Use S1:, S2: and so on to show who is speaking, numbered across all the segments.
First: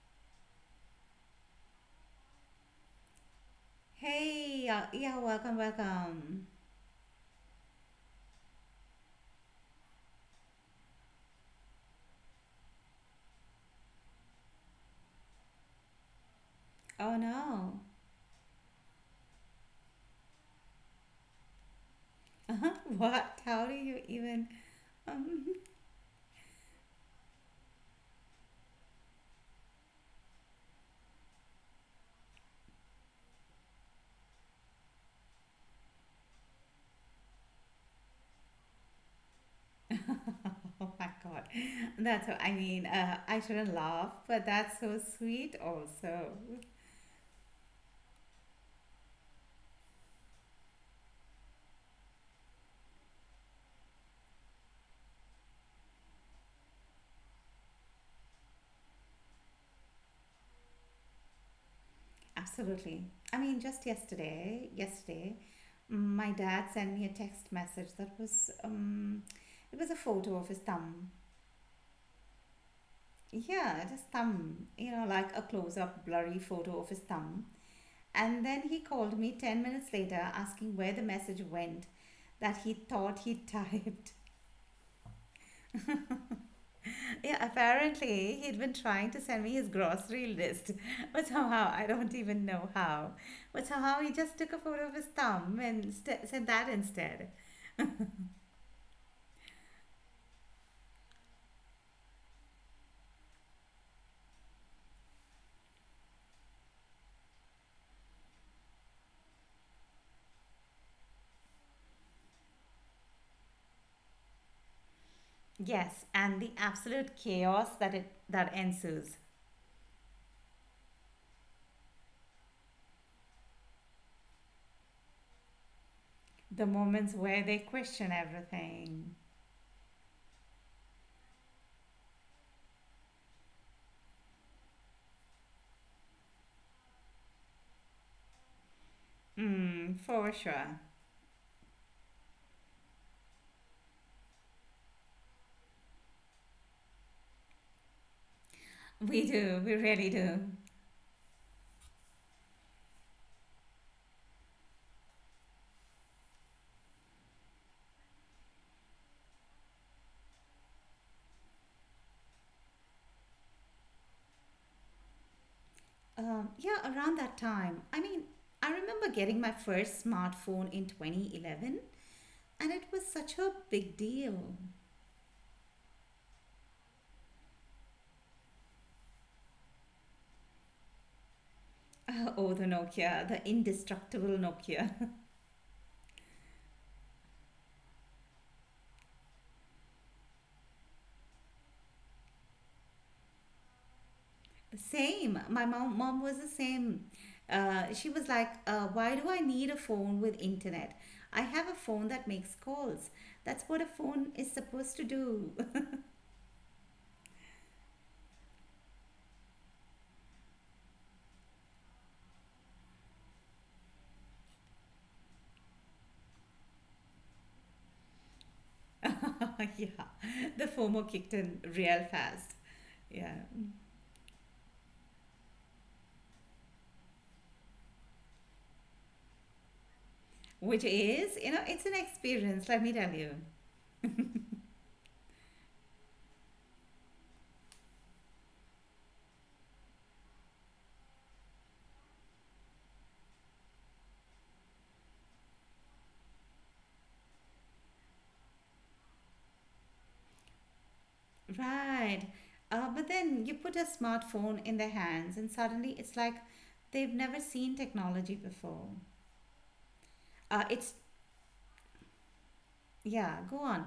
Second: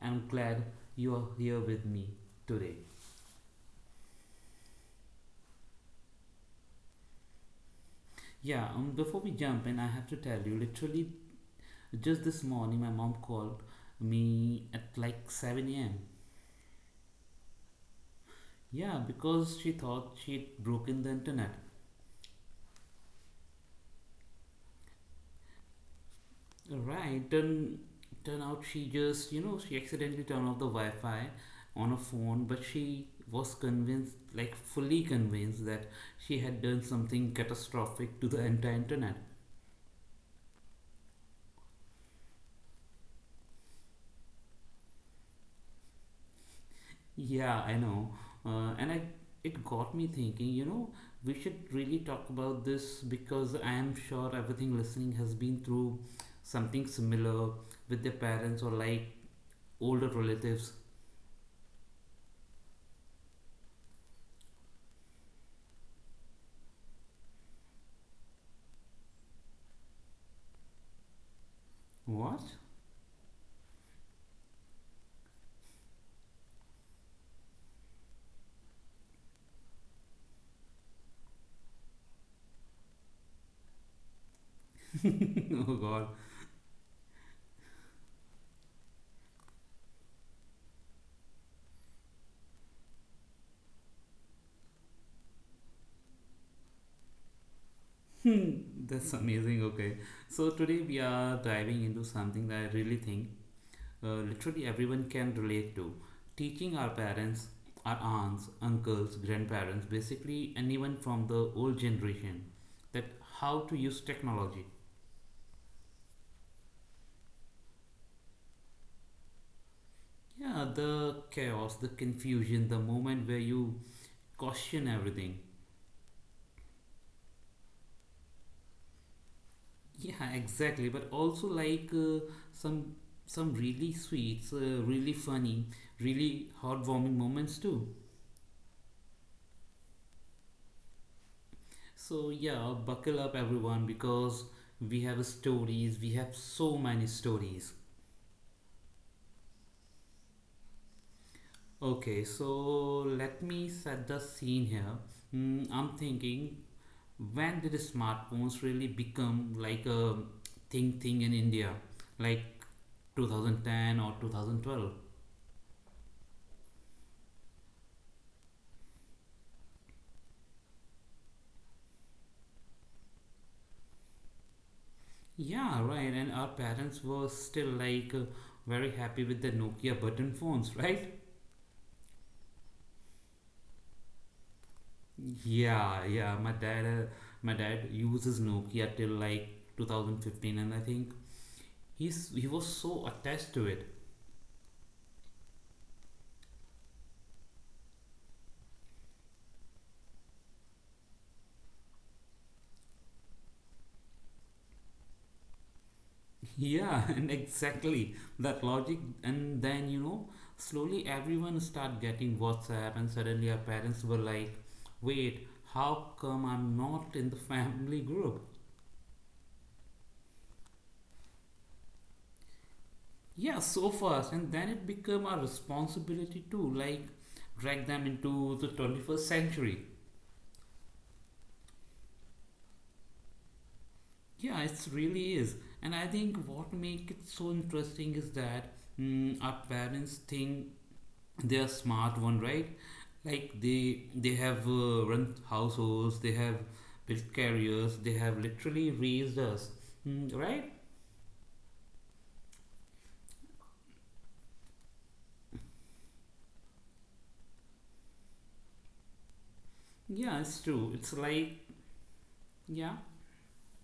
S1: I'm glad you are here with me today.
S2: Hey, yeah, welcome, welcome.
S1: Yeah, before we jump in, I have to tell you literally just this morning my mom called me at like 7 a.m.
S2: Oh no.
S1: Yeah, because she thought she'd broken the internet.
S2: Uh-huh. What? How do you even?
S1: Right, turn out she just, you know, she accidentally turned off the Wi Fi on her phone, but she was convinced, like fully convinced, that she had done something catastrophic to the entire internet.
S2: Oh my God. That's, what I mean, I shouldn't laugh, but that's so sweet also.
S1: Yeah, I know. Uh, and I, it got me thinking, we should really talk about this because I am sure everything listening has been through something similar with their parents or like older relatives.
S2: Absolutely. I mean, just yesterday, my dad sent me a text message. It was a photo of his thumb.
S1: What?
S2: Yeah, just thumb, like a close-up blurry photo of his thumb. And then he called me 10 minutes later asking where the message went that he thought he typed.
S1: Oh God.
S2: Yeah, apparently he'd been trying to send me his grocery list, but somehow I don't even know how. But somehow he just took a photo of his thumb and said that instead.
S1: Hmm, That's amazing. Okay. So today we are diving into something that I really think literally everyone can relate to. Teaching our parents, our aunts, uncles, grandparents, basically anyone from the old generation, that how to use technology.
S2: Yes, and the absolute chaos that ensues.
S1: Yeah, the chaos, the confusion, the moment where you question everything.
S2: The moments where they question everything.
S1: Yeah, exactly. But also like some really sweet, really funny, really heartwarming moments too.
S2: Mm, for sure.
S1: So yeah, buckle up everyone because we have stories, we have so many stories.
S2: We do, we really do.
S1: Okay, so let me set the scene here. I'm thinking when did smartphones really become like a thing thing in India? Like 2010 or 2012?
S2: Yeah, around that time. I mean, I remember getting my first smartphone in 2011, and it was such a big deal.
S1: Yeah, right. And our parents were still like very happy with the Nokia button phones, right?
S2: Oh, the Nokia, the indestructible Nokia.
S1: Yeah, yeah. My dad uses Nokia till like 2015, and I think he was so attached to it.
S2: Same. My mom was the same. She was like, "Why do I need a phone with internet? I have a phone that makes calls. That's what a phone is supposed to do."
S1: Yeah, and exactly that logic. And then slowly everyone start getting WhatsApp, and suddenly our parents were like, "Wait, how come I'm not in the family group?"
S2: Yeah, the FOMO kicked in real fast. Yeah,
S1: Yeah, so fast, and then it became our responsibility to like drag them into the 21st century.
S2: which is, you know, it's an experience, let me tell you.
S1: Yeah, it really is. And I think what makes it so interesting is that our parents think they are smart one, right? Like they have run households, they have built careers, they have literally raised us, right?
S2: Right. But then you put a smartphone in their hands, and suddenly it's like they've never seen technology before.
S1: Yeah, it's
S2: Uh, it's,
S1: true. It's like yeah,
S2: yeah, go on.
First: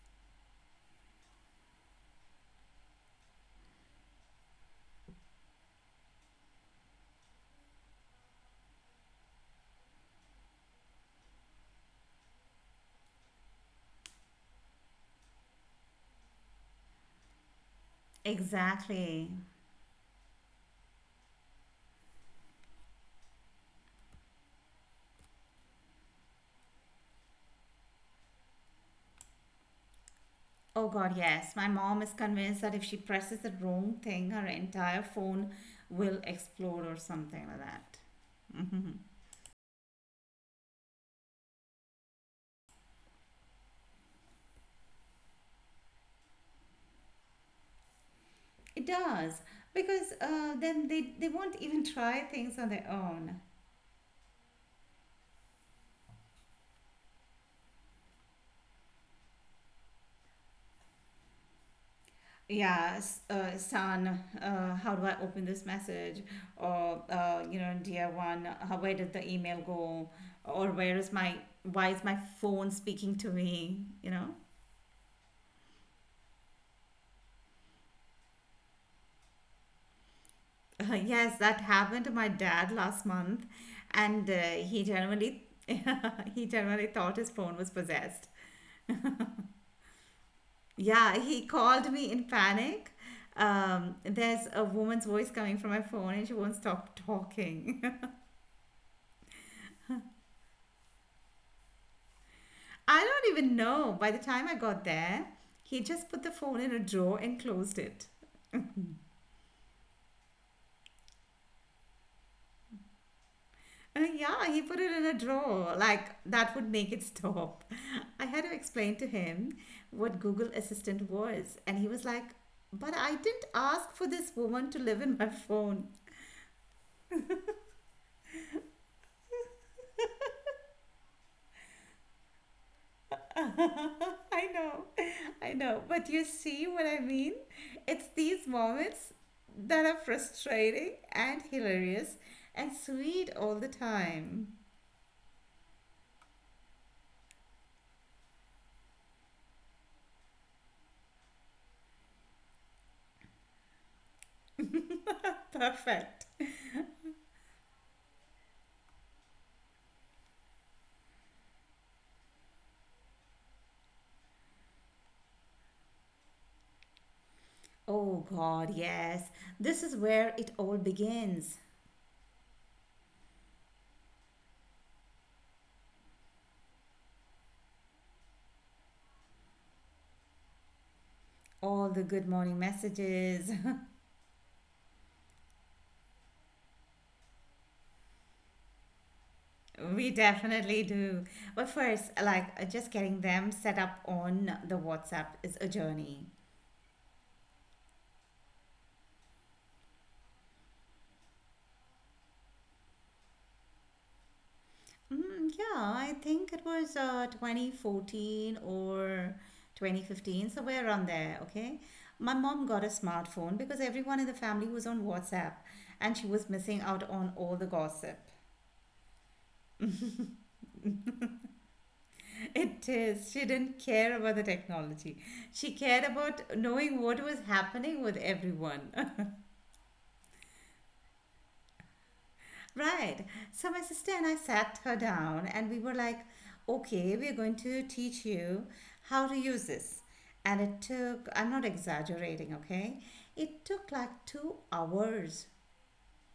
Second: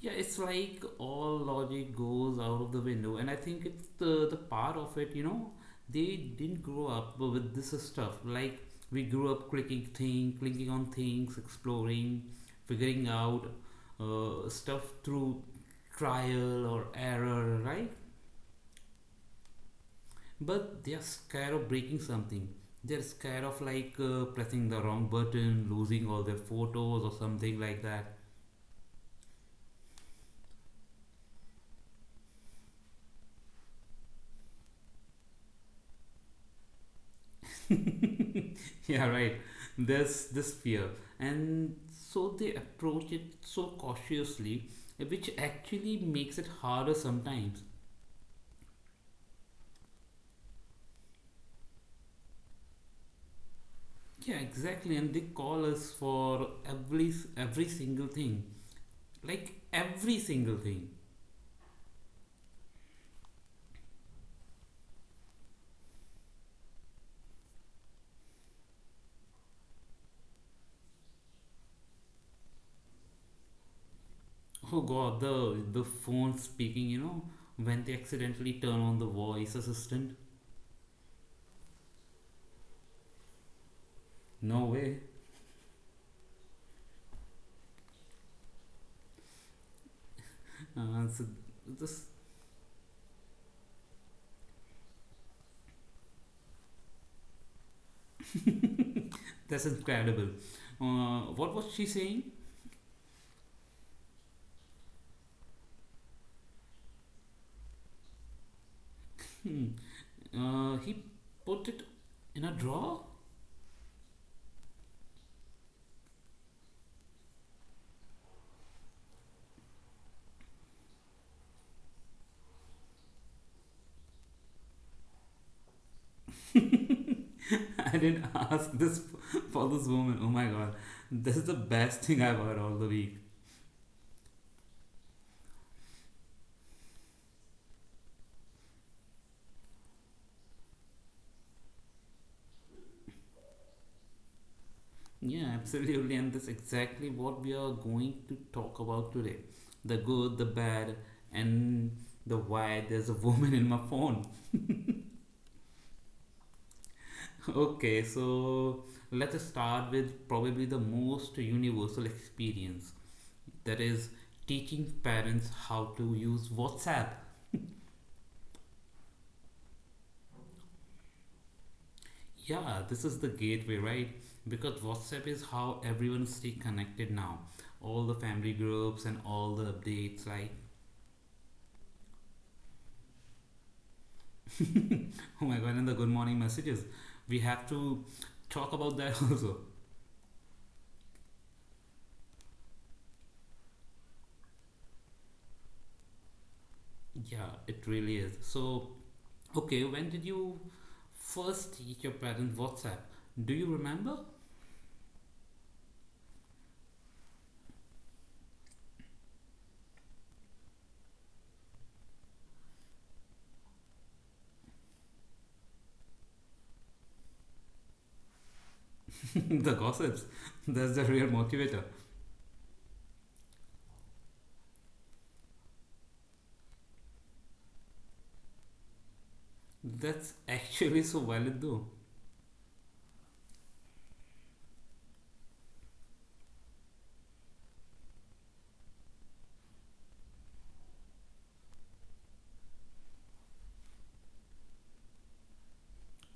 S1: yeah, it's like all logic goes out of the window, and I think it's the part of it. They didn't grow up with this stuff. Like we grew up clicking on things, exploring, figuring out stuff through trial or error, right?
S2: Exactly.
S1: But they are scared of breaking something. They're scared of like pressing the wrong button, losing all their photos or something like
S2: Oh, God, yes. My mom is convinced that if she presses the wrong thing, her entire phone will explode or something like that.
S1: that.
S2: Mhm.
S1: Yeah, right. There's this fear. And so they approach it so cautiously, which actually makes it harder sometimes.
S2: It does, because then they won't even try things on their own.
S1: Yeah, exactly. And they call us for every single thing. Like every single thing.
S2: Yeah, s- san how do I open this message? Or you know, dear one, where did the email go? Or where is my why is my phone speaking to me
S1: Oh God, the phone speaking, when they accidentally turn on the voice assistant.
S2: Yes, that happened to my dad last month. And
S1: No
S2: he
S1: way.
S2: genuinely he genuinely thought his phone was possessed. Yeah,
S1: So
S2: he called
S1: this
S2: me in panic. There's a woman's voice coming from my phone, and she won't stop talking.
S1: That's incredible. What was she saying?
S2: I don't even know. By the time I got there, he just put the phone in a drawer and closed it.
S1: He put it in a drawer.
S2: Yeah, he put it in a drawer. Like, that would make it stop. I had to explain to him what Google Assistant was. And he was like, "But I didn't ask for this woman to live in my phone."
S1: I didn't ask this for this woman. Oh my god, this is the best thing I've heard all the week.
S2: I know. I know. But you see what I mean? It's these moments that are frustrating and hilarious and sweet all the time.
S1: Yeah, absolutely, and that's exactly what we are going to talk about today: the good, the bad, and the why. There's a woman in my phone.
S2: Perfect.
S1: Okay, so let's start with probably the most universal experience that is teaching parents how to use WhatsApp.
S2: Oh God, yes. This is where it all begins.
S1: Yeah, this is the gateway, right? Because WhatsApp is how everyone stay connected now. All the family groups and all the updates, like
S2: All the good morning messages.
S1: oh my god, and the good morning messages. We have to talk about that also.
S2: We definitely do. But first, like just getting them set up on the WhatsApp is a journey.
S1: Yeah, it really is. So, okay, when did you first teach your parents WhatsApp? Do you remember?
S2: Mm, yeah, I think it was 2014 or 2015, somewhere around there, okay? My mom got a smartphone because everyone in the family was on WhatsApp and she was missing out on all the gossip.
S1: The gossips. That's the real motivator.
S2: It is. She didn't care about the technology. She cared about knowing what was happening with everyone.
S1: That's actually so valid though.
S2: Right. So my sister and I sat her down and we were like, "Okay, we're going to teach you how to use this." And it took, I'm not exaggerating, okay? It took like 2 hours.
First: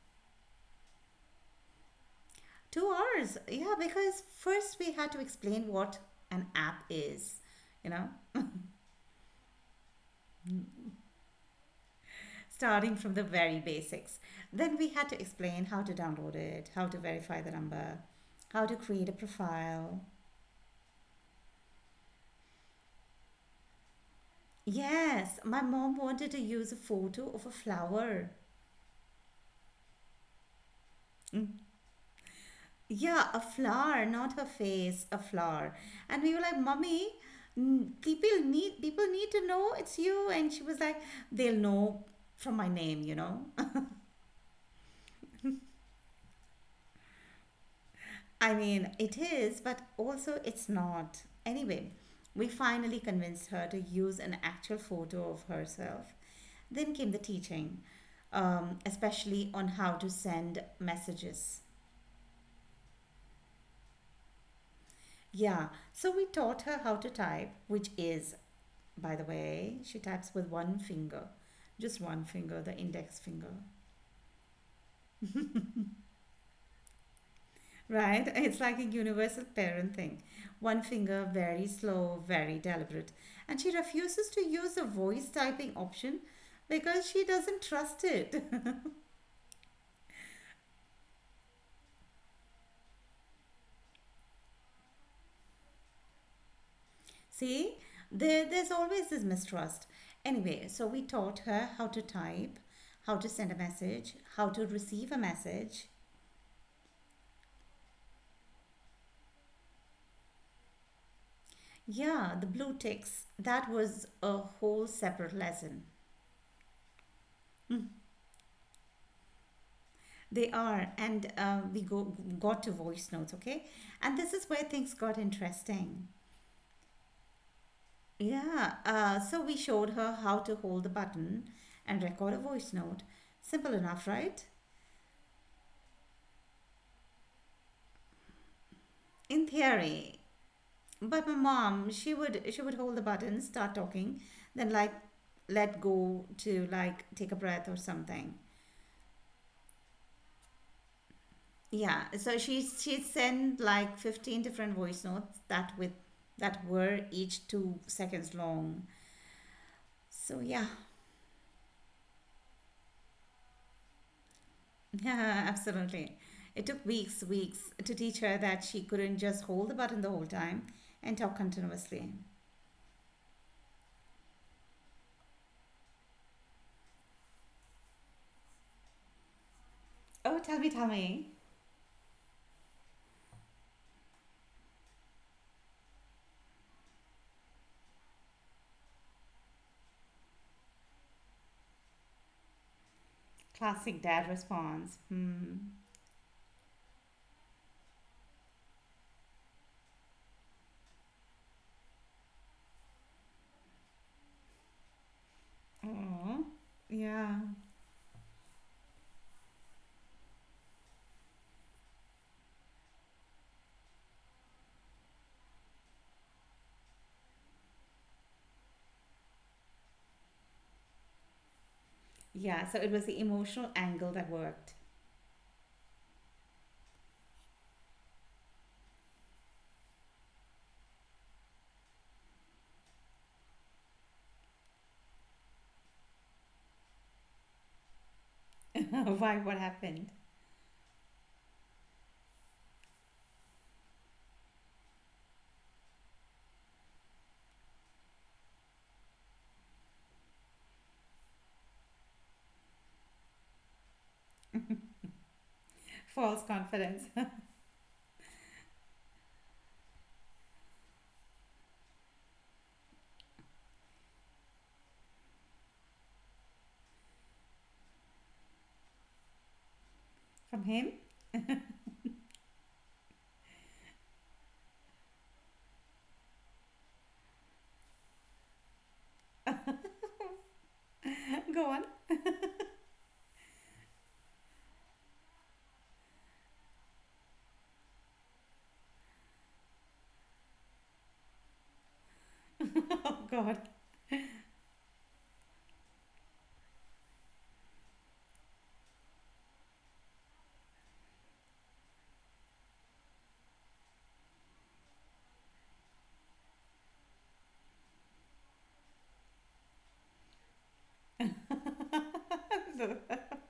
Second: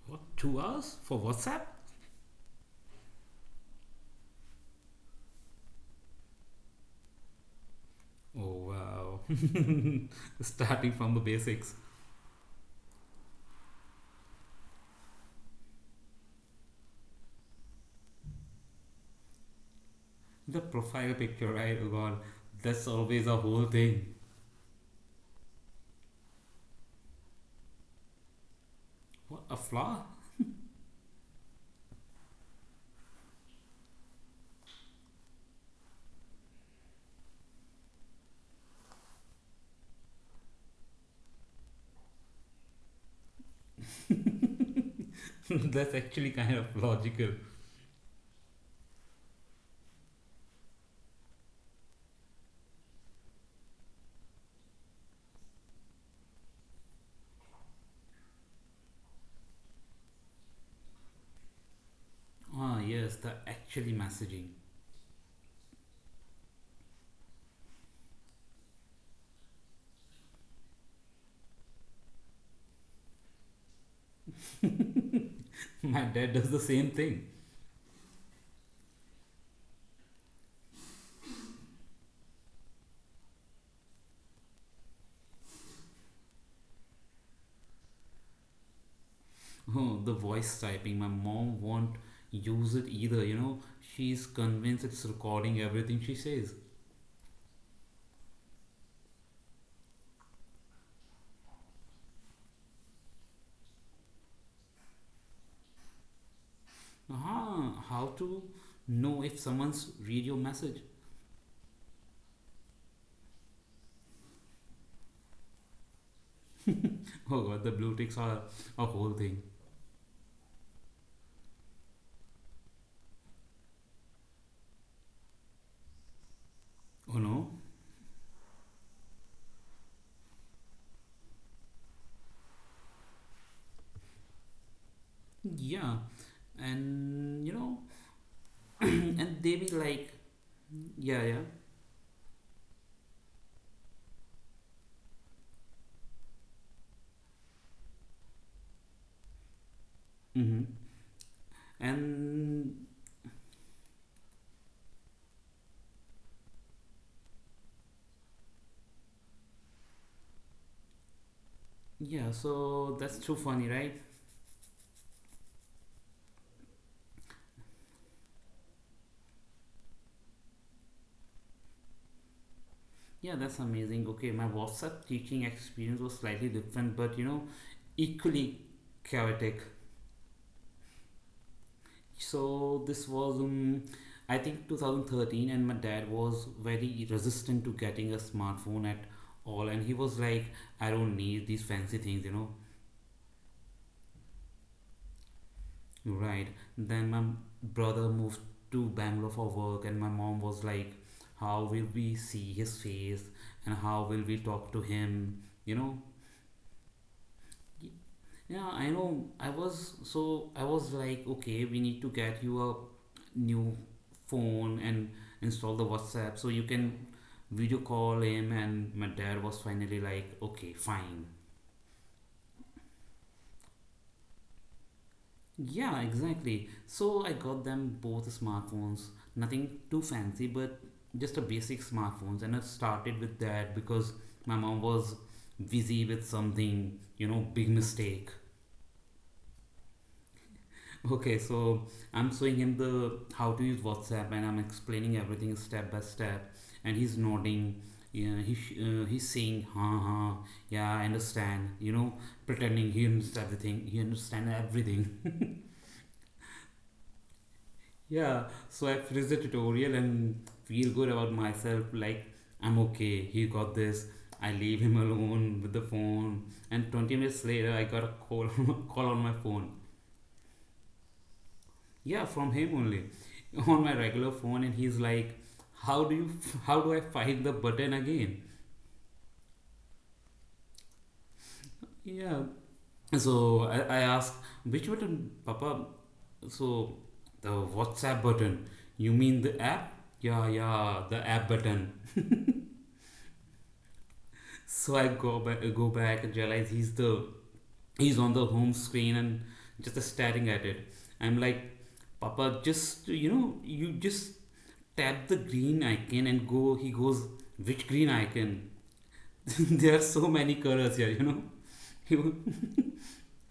S1: What, 2 hours for WhatsApp?
S2: 2 hours. Yeah, because first we had to explain what an app is, you know?
S1: Oh wow. Starting from the basics.
S2: Starting from the very basics. Then we had to explain how to download it, how to verify the number, how to create a profile.
S1: The profile picture, right? Oh god, that's always a whole thing.
S2: Yes, my mom wanted to use a photo of a flower.
S1: What a flaw?
S2: Yeah, a flower, not her face, a flower. And we were like, "Mummy, people need to know it's you." And she was like, "They'll know from my name, you know."
S1: That's actually kind of logical.
S2: I mean, it is, but also it's not. Anyway, we finally convinced her to use an actual photo of herself. Then came the teaching, especially on how to send messages.
S1: Ah yes, the actually messaging.
S2: Yeah, so we taught her how to type, which is, by the way, she types with one finger, just one finger, the index finger.
S1: My dad does the same thing.
S2: Right? It's like a universal parent thing. One finger, very slow, very deliberate. And she refuses to use the voice typing option because she doesn't trust it.
S1: Oh, the voice typing. My mom won't use it either. She's convinced it's recording everything she says.
S2: See, there's always this mistrust. Anyway, so we taught her how to type, how to send a message, how to receive a message.
S1: Huh, how to know if someone's read your message?
S2: Yeah, the blue ticks. That was a whole separate lesson.
S1: Oh god, the blue ticks are a whole thing.
S2: They are, and we go got to voice notes, okay? And this is where things got interesting.
S1: Oh no,
S2: Yeah, so we showed her how to hold the button and record a voice note. Simple enough, right?
S1: yeah, and and
S2: In
S1: they be like,
S2: theory.
S1: yeah,
S2: But my
S1: yeah,
S2: mom, she would hold the button, start talking, then like let go to like take a breath or something.
S1: mm-hmm,
S2: Yeah, so she
S1: and
S2: she sent like 15 different voice notes that were each 2 seconds long. So yeah.
S1: yeah, so that's too funny, right?
S2: Yeah, absolutely. It took weeks, weeks to teach her that she couldn't just hold the button the whole time and talk continuously.
S1: Yeah, that's amazing. Okay, my WhatsApp teaching experience was slightly different, but equally chaotic.
S2: Oh, tell me, tell me.
S1: So this was, I think, 2013, and my dad was very resistant to getting a smartphone at all, and he was like, I don't need these fancy things.
S2: Classic dad response. Hmm.
S1: Right. Then my brother moved to Bangalore for work, and my mom was like, How will we see his face and how will we talk to him? You know?
S2: Oh, yeah.
S1: Yeah, I know. I was like, Okay, we need to get you a new phone and install the WhatsApp so you can video call him. And my dad was finally like, Okay, fine.
S2: Yeah, so it was the emotional angle that worked.
S1: Yeah, exactly. So I got them both smartphones, nothing too fancy, but just a basic smartphones. And I started with that because my mom was busy with something, big mistake.
S2: Why? What happened?
S1: Okay, so I'm showing him the how to use WhatsApp and I'm explaining everything step by step, and he's nodding. Yeah, he's saying, huh, huh, yeah, I understand, pretending he understands everything, he understands everything.
S2: False confidence.
S1: Yeah, so I finished the tutorial and feel good about myself. Like, I'm okay, he got this. I leave him alone with the phone. And 20 minutes later, I got a call on my phone.
S2: From him.
S1: Yeah, from him only. On my regular phone, and he's like, How do you, how do I find the button again?
S2: Go on.
S1: Yeah, so I asked, which button, Papa? So the WhatsApp button. You mean the app? Yeah, yeah, the app button.
S2: Oh, God.
S1: So I go back and realize he's on the home screen and just staring at it. I'm like, Papa, you just tap the green icon and go. He goes, which green icon? There are so many colors here. He, wa-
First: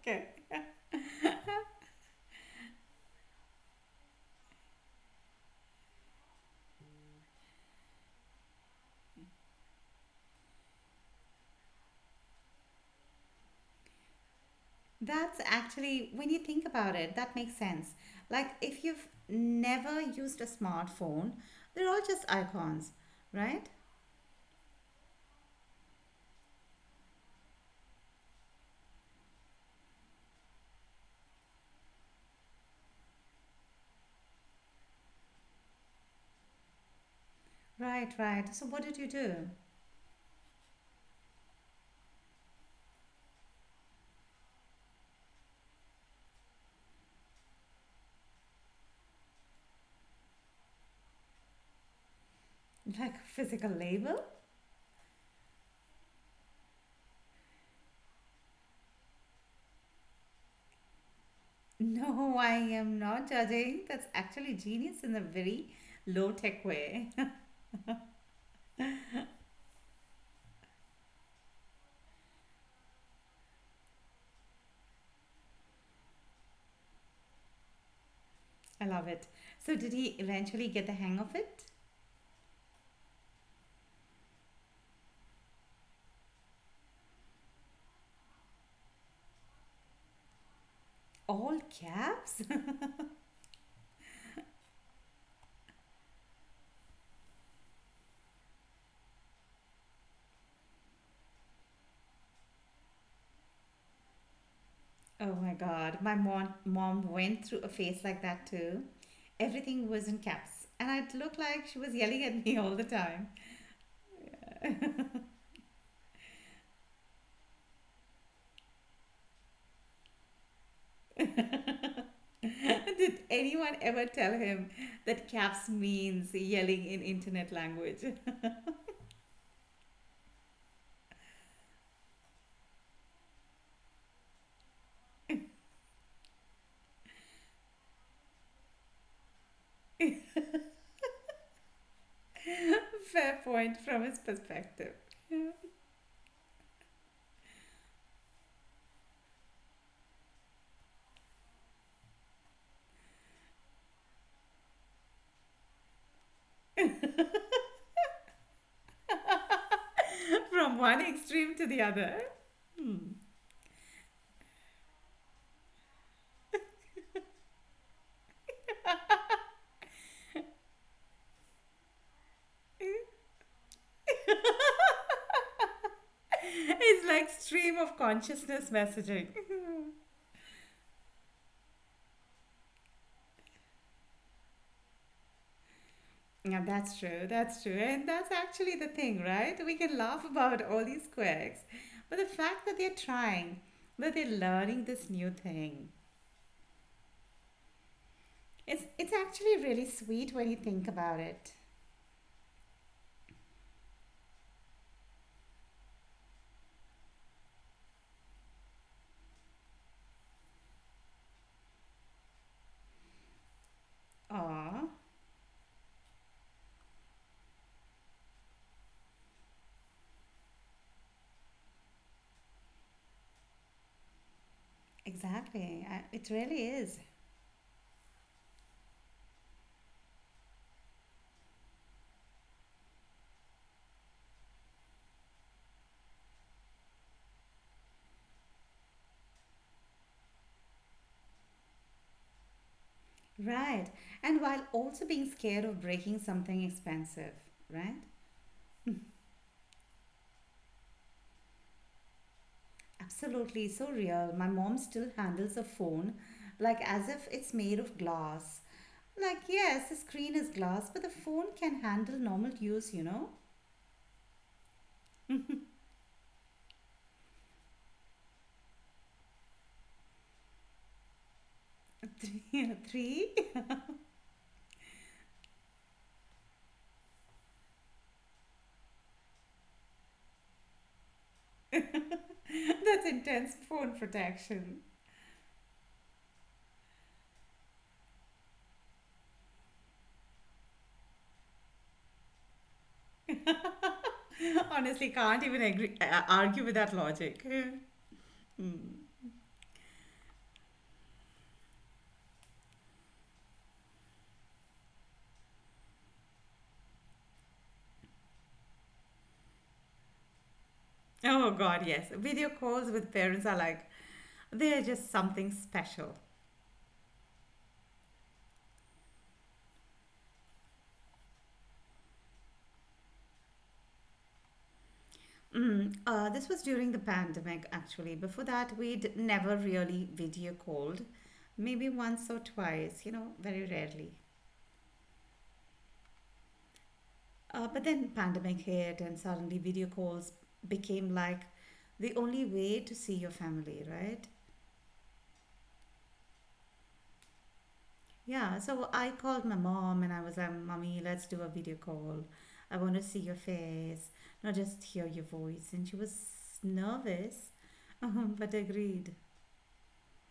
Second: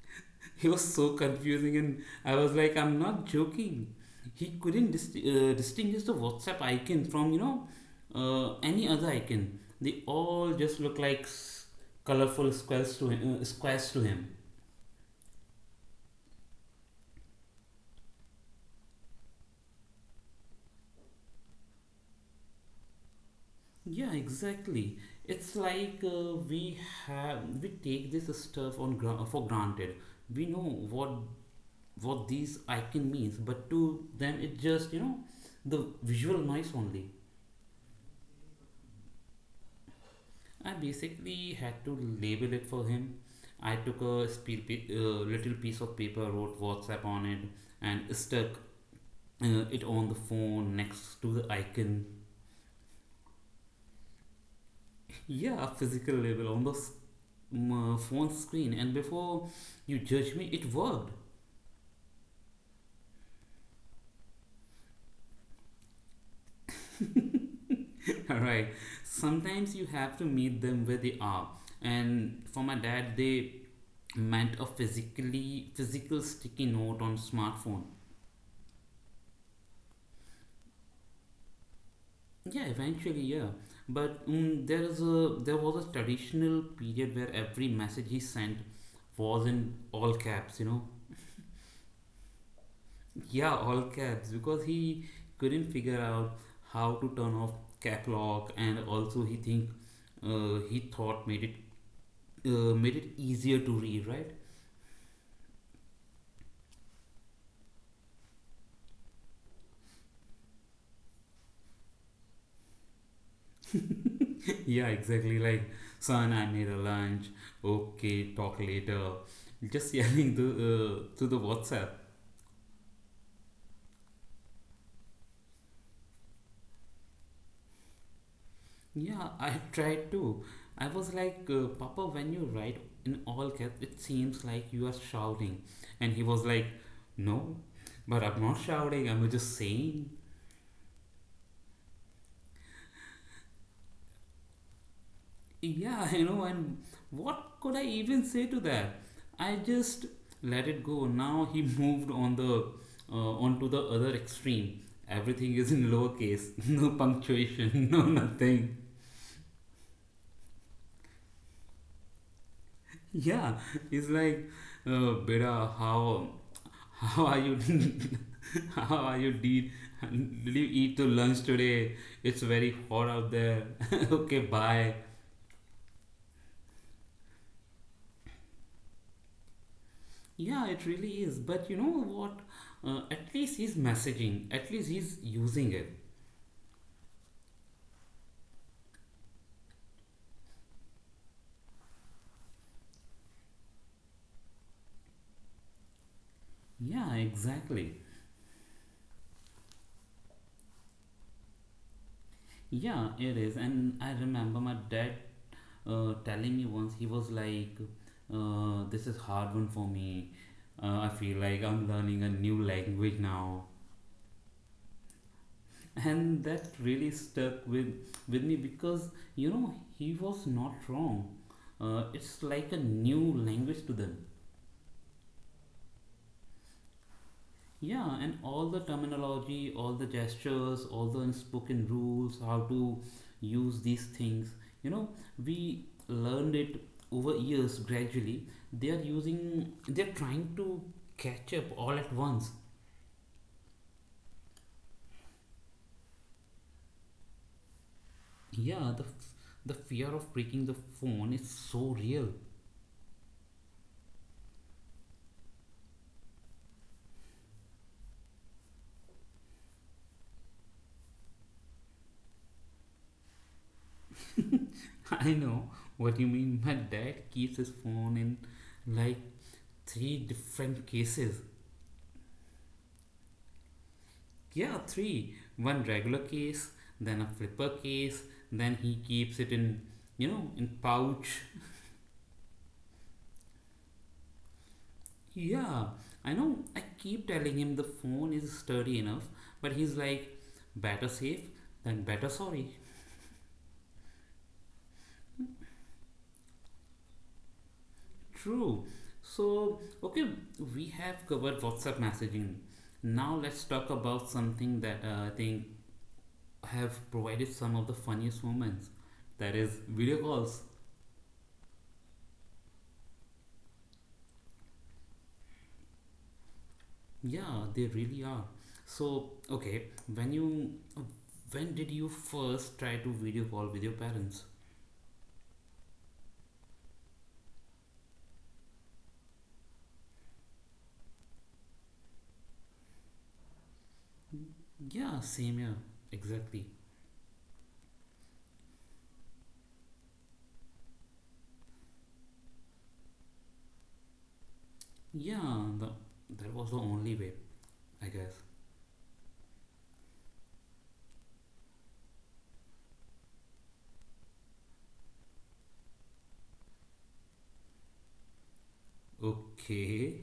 S2: Okay.
S1: he was so confusing, and I was like, I'm not joking. He couldn't distinguish the WhatsApp icon from any other icon. They all just look like colorful squares to him.
S2: That's actually, when you think about it, that makes sense. Like, if you've never used a smartphone, they're all just icons, right?
S1: Yeah, exactly. It's like we take this stuff on for granted. We know what these icon means, but to them it just the visual noise only.
S2: Right, right. So, what did you do?
S1: I basically had to label it for him. I took a little piece of paper, wrote WhatsApp on it, and stuck it on the phone next to the icon.
S2: Like, a physical label?
S1: Yeah, a physical label on the phone screen. And before you judge me, it worked.
S2: No, I am not judging. That's actually genius in a very low tech way.
S1: Alright, sometimes you have to meet them where they are. And for my dad, they meant a physical sticky note on smartphone.
S2: I love it. So, did he eventually get the hang of it?
S1: Yeah, eventually, yeah. But there was a traditional period where every message he sent was in all caps.
S2: All caps?
S1: Yeah, all caps because he couldn't figure out how to turn off cap lock, and also he thought made it easier to read, right?
S2: Oh my God. My mom went through a phase like that too. Everything was in caps, and it looked like she was yelling at me all the time.
S1: Yeah, exactly. Like, son, I made a lunch. Okay, talk later. Just yelling the
S2: Did
S1: to the WhatsApp.
S2: anyone ever tell him that caps means yelling in internet language?
S1: Yeah, I tried to. I was like, Papa, when you write in all caps, it seems like you are shouting. And he was like, No, but I'm not shouting, I'm just saying.
S2: Fair point from his perspective.
S1: Yeah, and what could I even say to that? I just let it go. Now he moved on the onto the other extreme. Everything is in lowercase, no punctuation, no nothing.
S2: From one extreme to the other. Hmm.
S1: Yeah, he's like, Beta, how are you How are you? Did you eat your lunch today? It's very hot out there. Okay, bye.
S2: It's like stream of consciousness messaging.
S1: Yeah, it really is. But you know what? At least he's messaging. At least he's using it.
S2: Yeah, that's true. That's true. And that's actually the thing, right? We can laugh about all these quirks, but the fact that they're trying, that they're learning this new thing,
S1: Yeah, exactly.
S2: it's actually really sweet when you think about it.
S1: Yeah, it is. And I remember my dad telling me once, he was like, This is hard one for me. I feel like I'm learning a new language now.
S2: Aw,
S1: And that really stuck with me because he was not wrong. It's like a new language to them.
S2: exactly. It really is.
S1: Yeah, and all the terminology, all the gestures, all the unspoken rules, how to use these things you know we learned it over years gradually. They are using They're trying to catch up all at once.
S2: Right. And while also being scared of breaking something expensive, right?
S1: Yeah, the fear of breaking the phone is so real.
S2: Absolutely. So real. My mom still handles a phone like as if it's made of glass. Like, yes, the screen is glass, but the phone can handle normal use, you know?
S1: I know what you mean. My dad keeps his phone in, like, three different cases.
S2: Three, three?
S1: Yeah, three. One regular case, then a flipper case, then he keeps it in, in pouch.
S2: That's intense phone protection.
S1: Yeah, I know. I keep telling him the phone is sturdy enough, but he's like, better safe than better sorry.
S2: Honestly, can't even argue with that logic.
S1: True.
S2: Hmm.
S1: So, okay, we have covered WhatsApp messaging. Now let's talk about something that I think have provided some of the funniest moments. That is video calls.
S2: Oh, God, yes. Video calls with parents are like, they're just something special.
S1: Yeah, they really are. So, okay, when you when did you first try to video call with your parents?
S2: This was during the pandemic, actually. Before that, we'd never really video called. Maybe once or twice, very rarely.
S1: Yeah, same year. Exactly.
S2: But then pandemic hit and suddenly video calls became like the only way to see your family, right?
S1: Yeah, that was the only way, I guess.
S2: Yeah, so I called my mom and I was like, "Mommy, let's do a video call. I want to see your face, not just hear your voice." And she was nervous, but agreed.
S1: Okay.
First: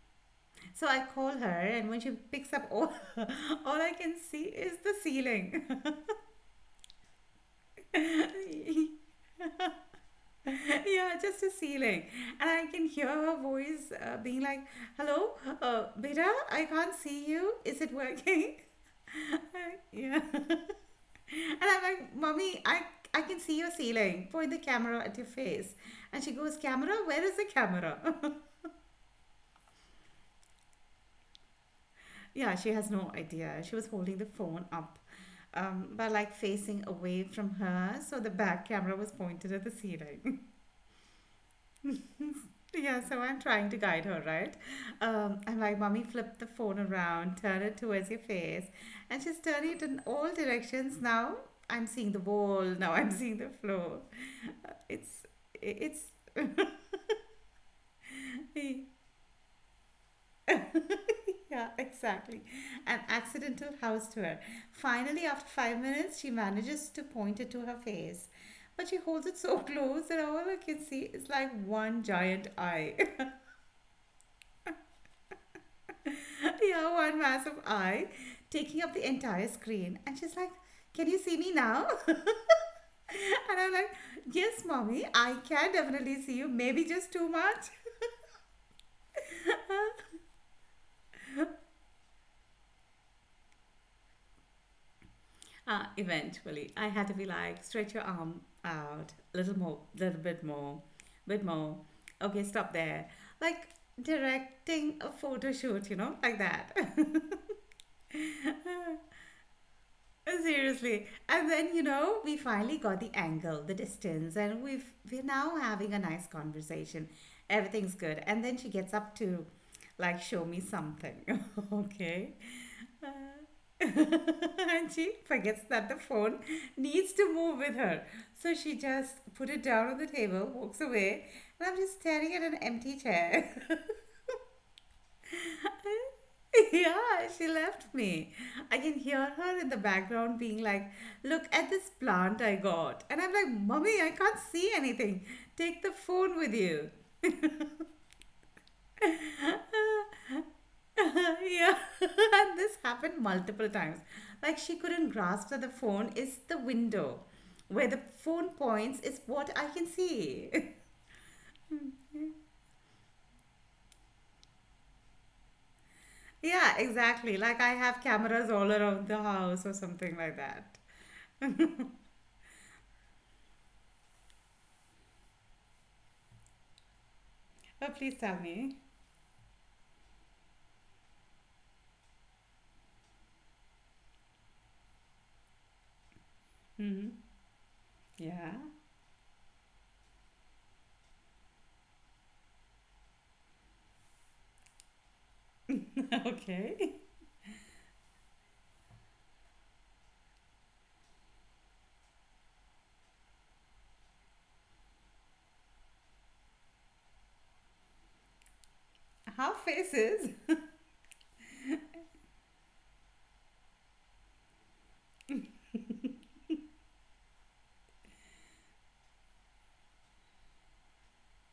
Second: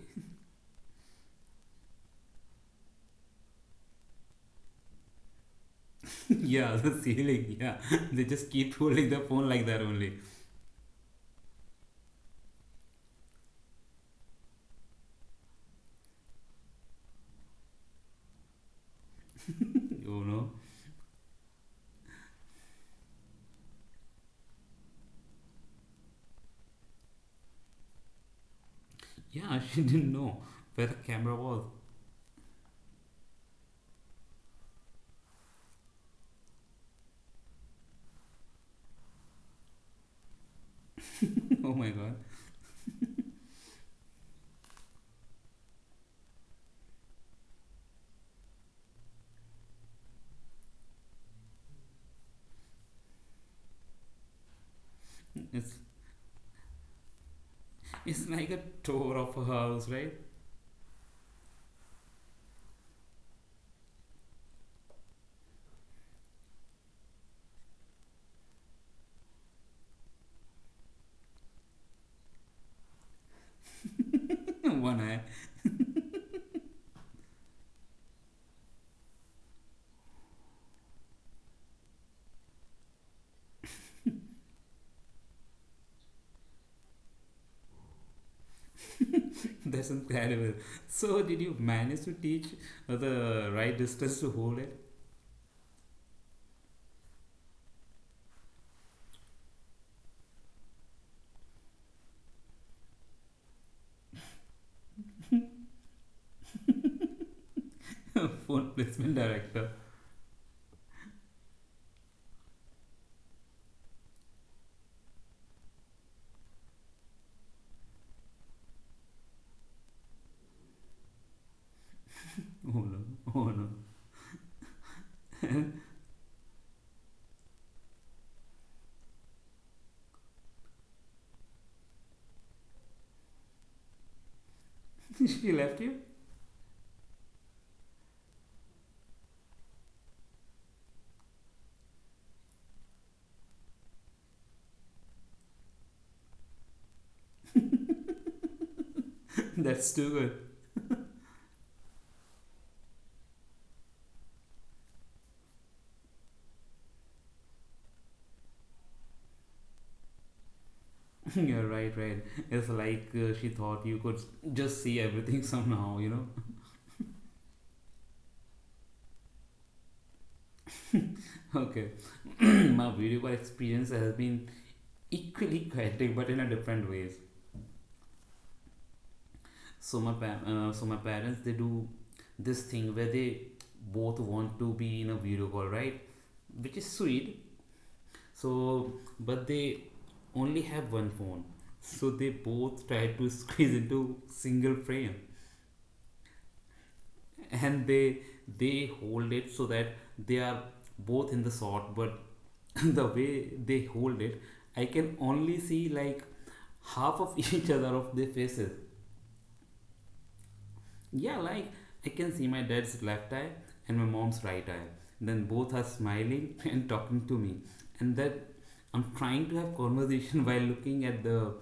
S2: So I call her, and when she picks up, all all I can see is the ceiling.
S1: Yeah, the ceiling. Yeah, they just keep holding the phone like that only.
S2: Yeah, just a ceiling. And I can hear her voice being like, "Hello, beta, I can't see you. Is it working?" Yeah.
S1: You know?
S2: And I'm like, "Mommy, I can see your ceiling. Point the camera at your face." And she goes, "Camera? Where is the camera?"
S1: Yeah, she didn't know where the camera was.
S2: Yeah, she has no idea. She was holding the phone up. But like facing away from her, so the back camera was pointed at the ceiling.
S1: Oh my god.
S2: Yeah, so I'm trying to guide her, right? I'm like, "Mommy, flip the phone around, turn it towards your face." And she's turning it in all directions. Now I'm seeing the wall, now I'm seeing the floor. It's,
S1: It's
S2: it's,
S1: It's like a tour of a house, right?
S2: yeah, exactly. An accidental house tour. Finally, after 5 minutes, she manages to point it to her face. But she holds it so close that all I can see is like one giant eye.
S1: One eye.
S2: Yeah, one massive eye taking up the entire screen. And she's like, "Can you see me now?" And I'm like, "Yes, mommy, I can definitely see you. Maybe just too much."
S1: That's incredible. So, did you manage to teach the right distance to hold it?
S2: Eventually, I had to be like, "Stretch your arm out a little more, little bit more, bit more. Okay, stop there." Like directing a photo shoot, like that.
S1: Phone placement director.
S2: Seriously. And then, you know, we finally got the angle, the distance, and we're now having a nice conversation. Everything's good. And then she gets up to like show me something. okay.
S1: Oh no,
S2: Uh,
S1: oh no.
S2: and she forgets that the phone needs to move with her. So she just put it down on the table, walks away, and I'm just staring at an empty chair.
S1: She left you?
S2: Yeah, she left me. I can hear her in the background being like, Look at this plant I got. And I'm like, Mummy, I can't see anything. Take the phone with you.
S1: That's too good.
S2: yeah, and this happened multiple times. Like, she couldn't grasp that the phone is the window. Where the phone points is what I can see.
S1: You're right, right. It's like she thought you could just see everything somehow, you know?
S2: yeah, exactly. Like, I have cameras all around the house or something like that.
S1: Okay. My video call experience has been equally chaotic, but in a different ways.
S2: Oh, please tell me.
S1: So my parents, they do this thing where they both want to be in a video call, right, which is
S2: Hmm.
S1: sweet.
S2: Yeah,
S1: So, but they only have one phone, so they both try to squeeze into single frame,
S2: okay.
S1: and they hold it so that they are both in the shot. But the way they hold it, I can only see, like, half of each other of their faces.
S2: Half faces?
S1: Yeah, like, I can see my dad's left eye and my mom's right eye. Then both are smiling and talking to me. And that, I'm trying to have conversation while looking at the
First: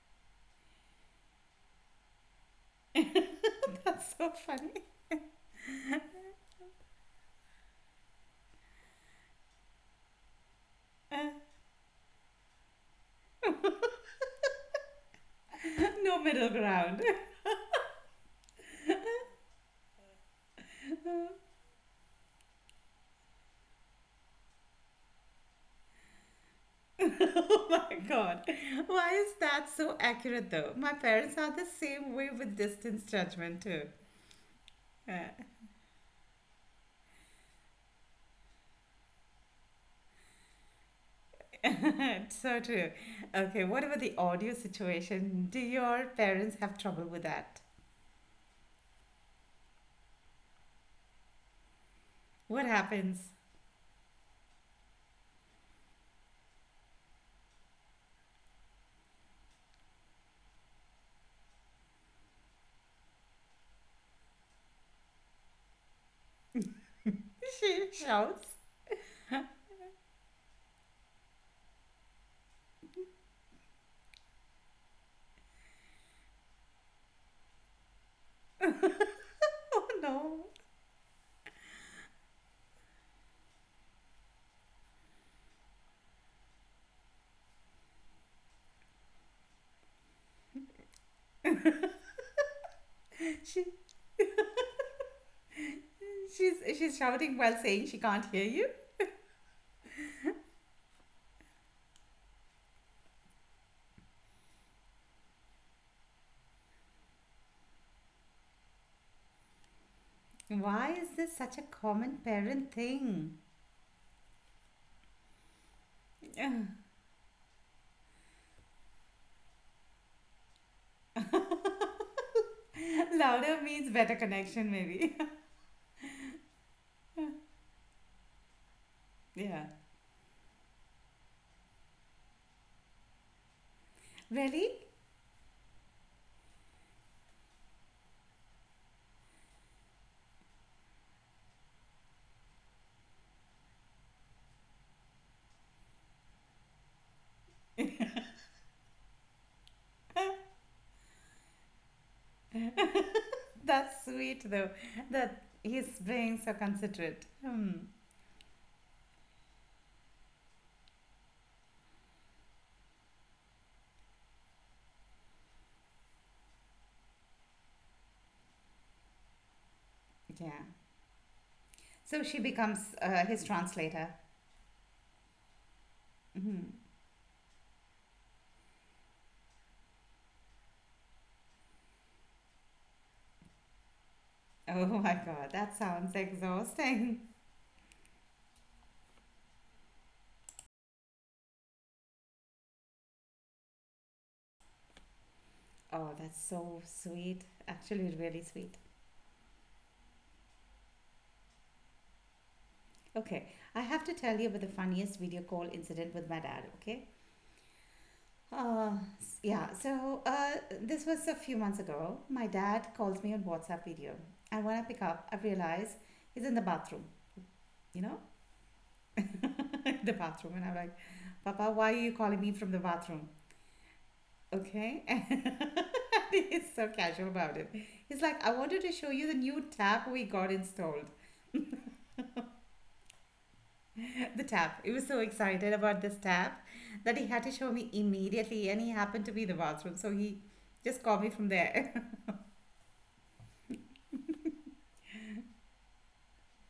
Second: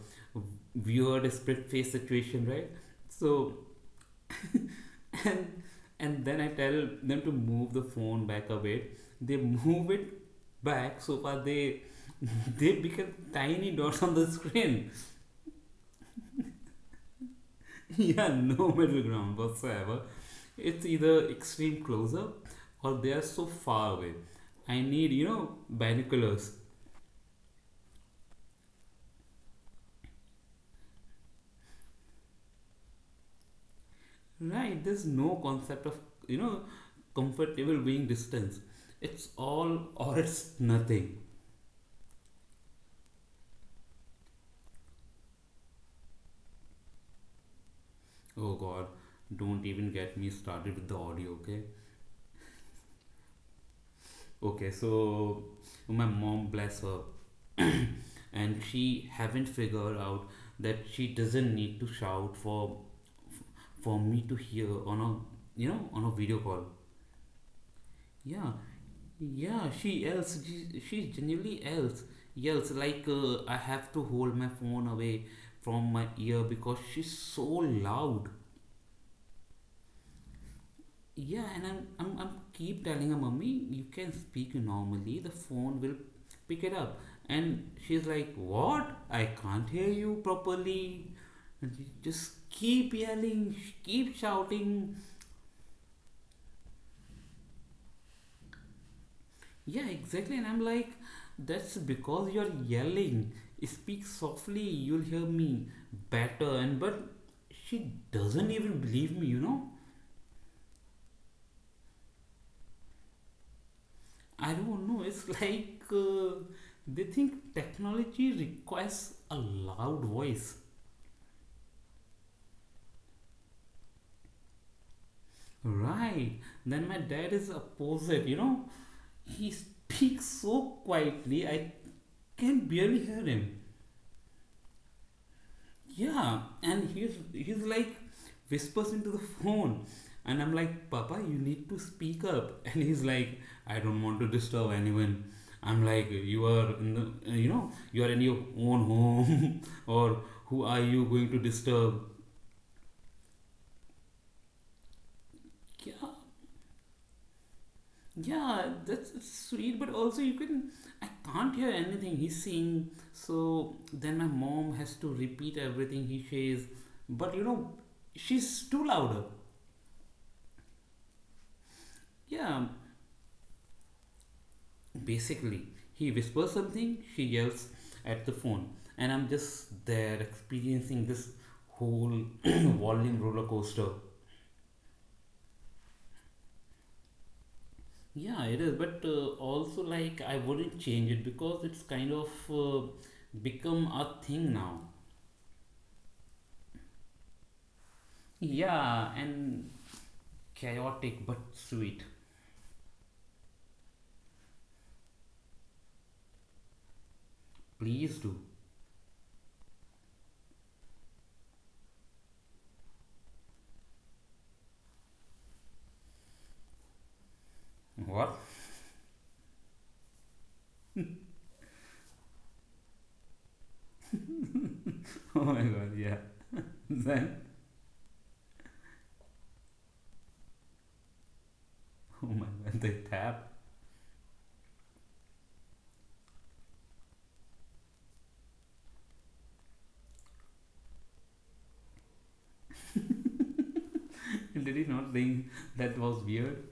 S1: weird split face situation, right? So,
S2: That's so funny.
S1: and and then I tell them to move the phone back a bit. They move it back so far they they become tiny dots on the screen.
S2: no middle ground.
S1: Yeah, no middle ground whatsoever. It's either extreme close up, or they are so far away. I need, binoculars.
S2: oh my god. Why is that so accurate though? My parents are the same way with distance judgment too.
S1: Right? There's no
S2: Uh,
S1: concept of, you know, comfortable being distance. It's all or it's nothing.
S2: it's so true. Okay, what about the audio situation? Do your parents have trouble with that?
S1: Oh god, don't even get me started with the audio, okay?
S2: What happens?
S1: Okay, so my mom, bless her, and she haven't figured out that she doesn't need to shout for me to hear on a you know on a video call,
S2: She shouts.
S1: yeah. Yeah, she yells. She genuinely yells. Yells like I have to hold my phone away from my ear because she's so loud.
S2: Oh no.
S1: Yeah, and I'm keep telling her, Mummy, you can speak normally. The phone will pick it up. And she's like, What? I can't hear you properly. And she just keep yelling,
S2: She
S1: keep shouting.
S2: she's shouting while saying she can't hear you.
S1: Yeah, exactly. And I'm like, that's because you're yelling. Speak softly, you'll hear me better. And but she doesn't even believe me, you know?
S2: Why is this such a common parent thing?
S1: I don't know. It's like
S2: Ugh,
S1: they think technology requires a loud voice.
S2: louder means better connection, maybe.
S1: Right. Then my dad is opposite, you know? He
S2: yeah.
S1: speaks so quietly, I can barely hear him.
S2: Really?
S1: Yeah, and he's like whispers into the phone, and I'm like, Papa, you need to speak up. And he's like, I don't want to disturb anyone. I'm like, you are in your own home, or who are you going to disturb?
S2: That's sweet, though, that
S1: Yeah,
S2: he's being so considerate. Hmm.
S1: yeah, that's it's sweet, but also I can't hear anything he's saying. So then my mom has to repeat everything he says, but she's too louder.
S2: Yeah. So she
S1: Yeah,
S2: becomes his translator.
S1: basically, he whispers
S2: Mhm.
S1: something, she yells at the phone, and I'm just there experiencing this whole volume roller coaster.
S2: Oh my God, that sounds exhausting.
S1: Yeah, it is, but also like I wouldn't change it because it's kind of become a thing now.
S2: Oh, that's so sweet. Actually, really sweet.
S1: Yeah, and chaotic but sweet.
S2: Okay, I have to tell you about the funniest video call incident with my dad, okay?
S1: Please do.
S2: Uh, yeah, so this was a few months ago. My dad calls me on WhatsApp video. And when I pick up, I realize he's in the bathroom, you know,
S1: What?
S2: the bathroom. And I'm like, Papa, why are you calling me from the bathroom? Okay.
S1: Oh my god, yeah.
S2: And he's so casual
S1: Then,
S2: about it. He's like, I wanted to show you the new tap we got installed.
S1: oh my god, the tap.
S2: The tap. He was so excited about this tap that he had to show me immediately. And he happened to be in the bathroom. So he just called me from there.
S1: Did he not think that was weird?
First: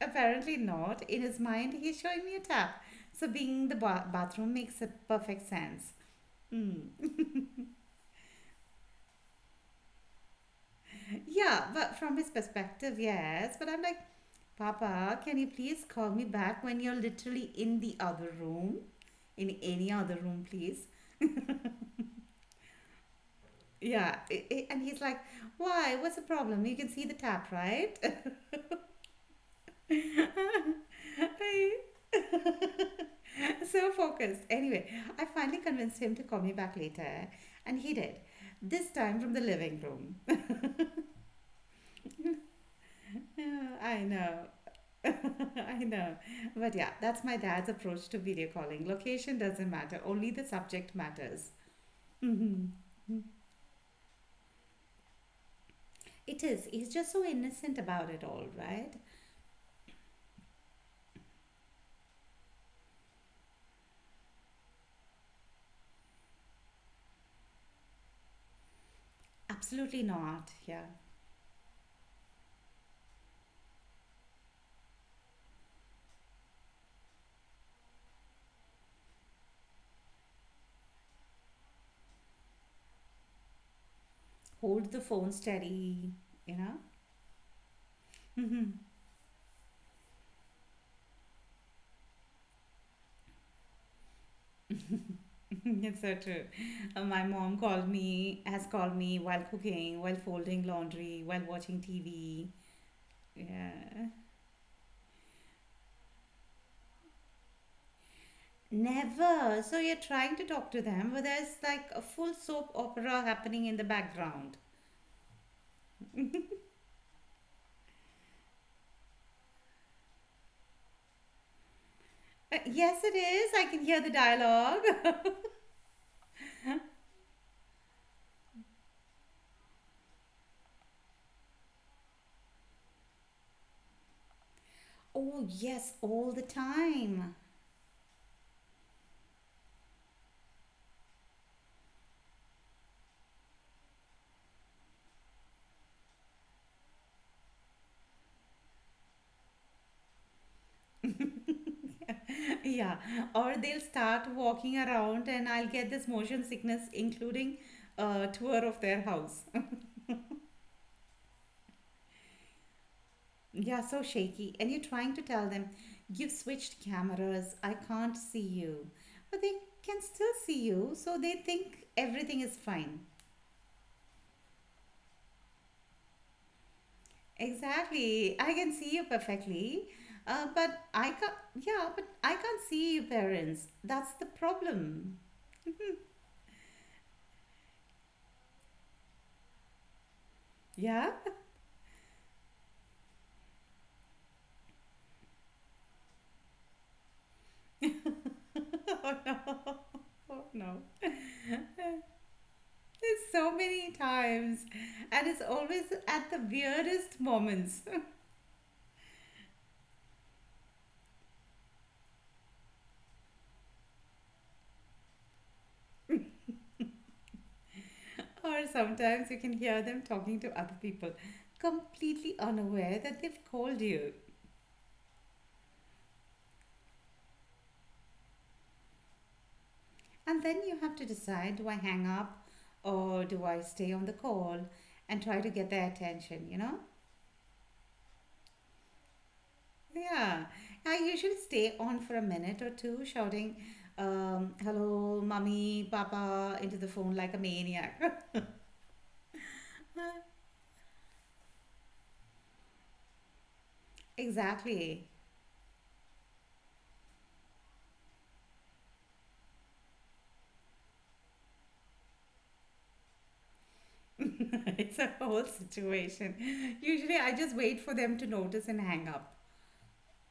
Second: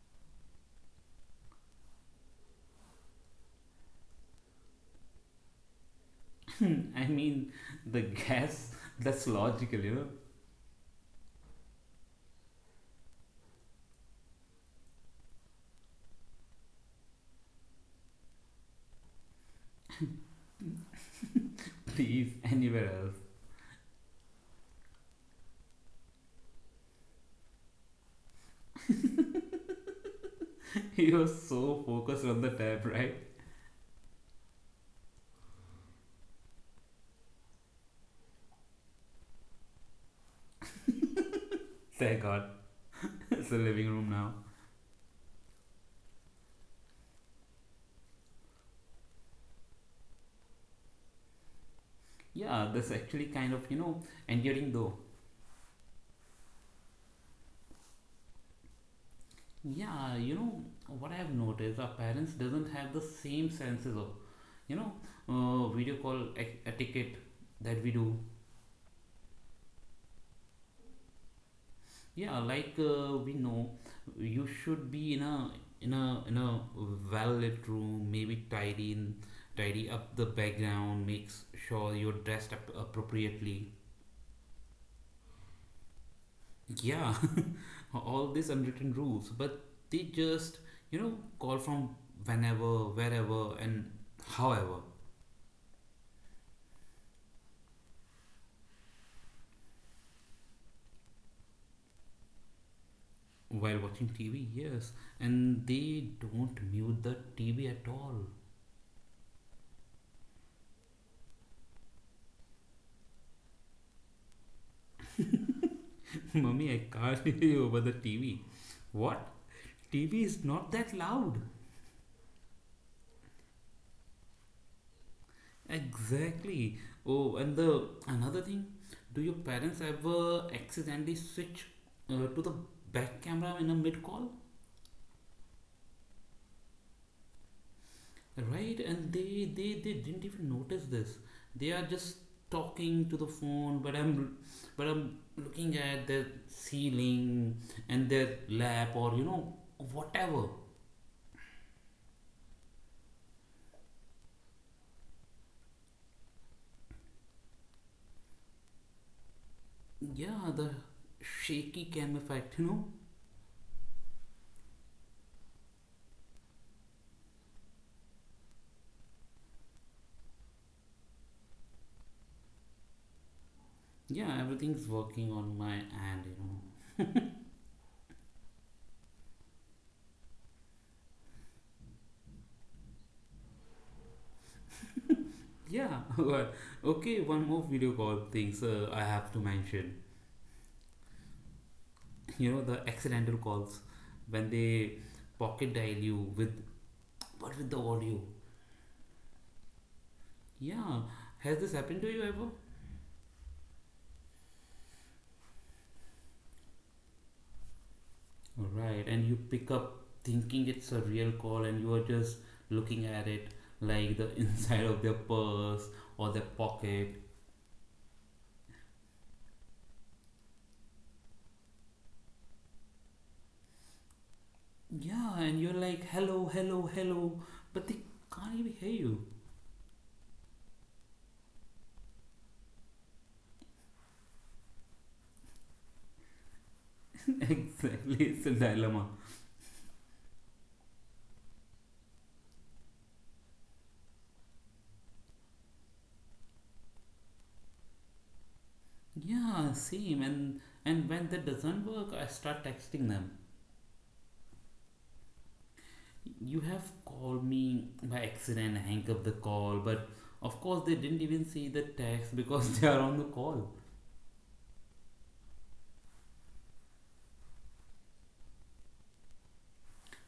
S2: Apparently not. In his mind, he's showing me a tap. So being the bathroom makes a perfect sense. Mm.
S1: I mean, the gas, that's logical.
S2: yeah, but from his perspective, yes. But I'm like, Papa, can you please call me back when you're literally in the other room? In any other room, please.
S1: Please, anywhere else.
S2: Yeah, and he's like, why? What's the problem? You can see the tap, right?
S1: He was so focused on the tab, right?
S2: so focused. Anyway, I finally convinced him to call me back later, and he did. This time from the living room.
S1: Thank God. It's the
S2: Yeah,
S1: living
S2: I
S1: room
S2: know.
S1: now.
S2: I know. But yeah, that's my dad's approach to video calling. Location doesn't matter, only the subject matters. Hmm.
S1: Yeah, that's actually kind of, endearing though.
S2: It is. He's just so innocent about it all, right?
S1: Yeah, what I have noticed, our parents doesn't have the same senses of, you know, video call etiquette that we do.
S2: Absolutely not. Yeah.
S1: Yeah, like we know, you should be in a well lit room. Maybe tidy up the background. Makes sure you're dressed up appropriately.
S2: Hold the phone steady, you know?
S1: Yeah, all these
S2: Mhm.
S1: unwritten rules, but they just call from whenever, wherever, and however
S2: it's so true. My mom has called me while cooking, while folding laundry, while watching TV.
S1: while
S2: Yeah.
S1: watching TV. Yes, and they don't mute the TV at all.
S2: Never. So you're trying to talk to them, but there's like a full soap opera happening in the background.
S1: Mummy, I can't hear you over the TV. What? TV is not that loud.
S2: Yes, it is. I can hear the dialogue.
S1: Exactly. Oh, and the another thing, do your parents ever accidentally switch to the back camera in a mid call?
S2: oh, yes, all the time.
S1: Right? And they didn't even notice this. They are just talking to the phone, but I'm looking at their ceiling and their lap, or whatever.
S2: yeah. Or they'll start walking around, and I'll get this motion sickness, including a tour of their house.
S1: Yeah, the shaky cam effect. You know.
S2: yeah, so shaky. And you're trying to tell them, you've switched cameras. I can't see you. But they can still see you, so they think everything is fine.
S1: Yeah, everything's working on my end. You know.
S2: Exactly. I can see you perfectly. But I can't, yeah, but I can't see your parents. That's the problem.
S1: Yeah, well, okay, one more video call things I have to mention.
S2: Yeah?
S1: You know, the accidental calls when they pocket dial you with but with the audio.
S2: Oh no. Oh no.
S1: Yeah, has this happened to you ever?
S2: There's so many times. And it's always at the weirdest moments.
S1: Right, and you pick up thinking it's a real call, and you are just looking at it like the inside of their purse or their pocket.
S2: Or sometimes you can hear them talking to other people, completely unaware that they've called you.
S1: Yeah, and you're like, hello, hello, hello, but they can't even hear you.
S2: And then you have to decide do I hang up or do I stay on the call and try to get their attention, you know?
S1: Exactly, it's a dilemma.
S2: Yeah, I usually stay on for a minute or two, shouting, hello, mommy, papa, into the phone like a maniac.
S1: Yeah, same. And when that doesn't work, I start texting them.
S2: Exactly.
S1: You have called me by accident, hang up the call, but of course they didn't even see the text because they are on the call.
S2: It's a whole situation. Usually, I just wait for them to notice and hang up.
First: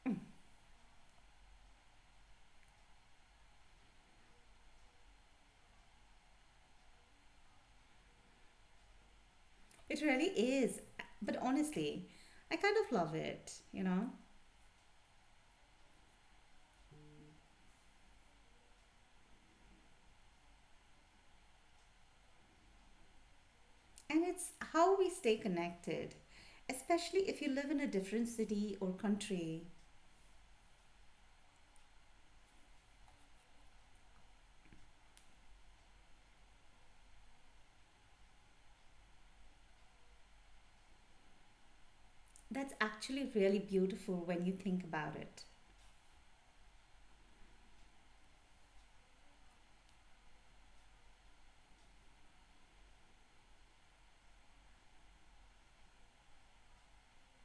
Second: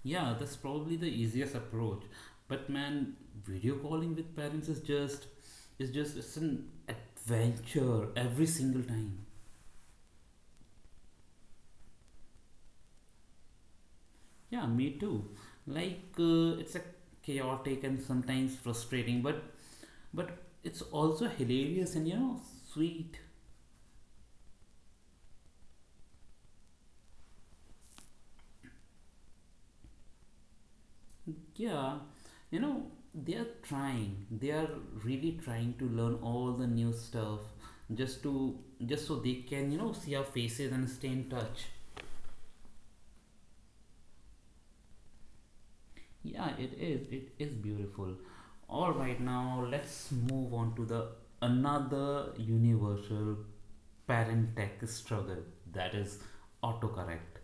S1: Yeah, that's probably the easiest approach. But man, video calling with parents is just it's an adventure every single time.
S2: It really is. But honestly, I kind of love it, you know?
S1: Yeah, me too. Like it's a chaotic and sometimes frustrating, but but it's also hilarious and sweet.
S2: And it's how we stay connected, especially if you live in a different city or country.
S1: Yeah, you know they are really trying to learn all the new stuff, just to just so they can see our faces and stay in touch.
S2: That's actually really beautiful when you think about it.
S1: Yeah, it is beautiful. All right, now let's move on to the another universal parent tech struggle, that is autocorrect.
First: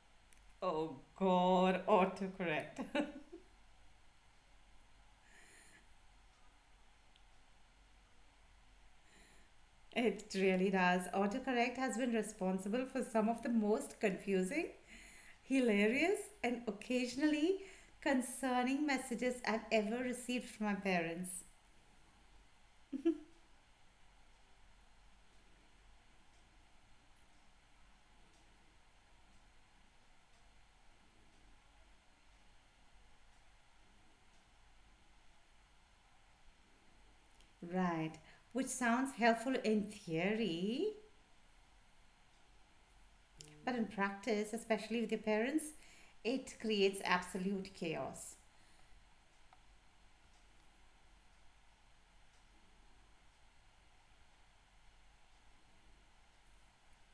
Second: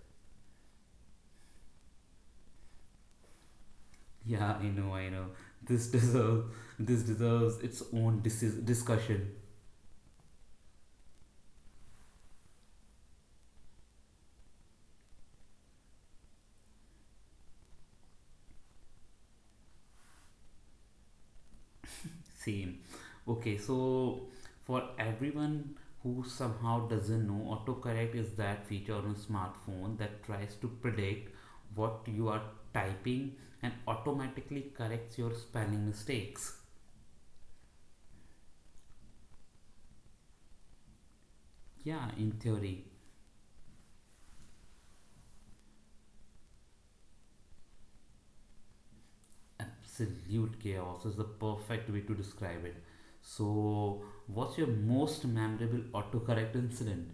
S2: Oh God, autocorrect.
S1: Yeah, I know, I know. This deserves this deserves its own discussion.
S2: It really does. Autocorrect has been responsible for some of the most confusing, hilarious, and occasionally concerning messages I've ever received from my parents.
S1: Same. Okay, so for everyone who somehow doesn't know, autocorrect is that feature on a smartphone that tries to predict what you are typing and automatically corrects your spelling mistakes.
S2: Right, which sounds helpful in theory,
S1: Yeah, in theory,
S2: but in practice, especially with your parents, it creates absolute chaos.
S1: absolute chaos is the perfect way to describe it. So, what's your most memorable autocorrect incident?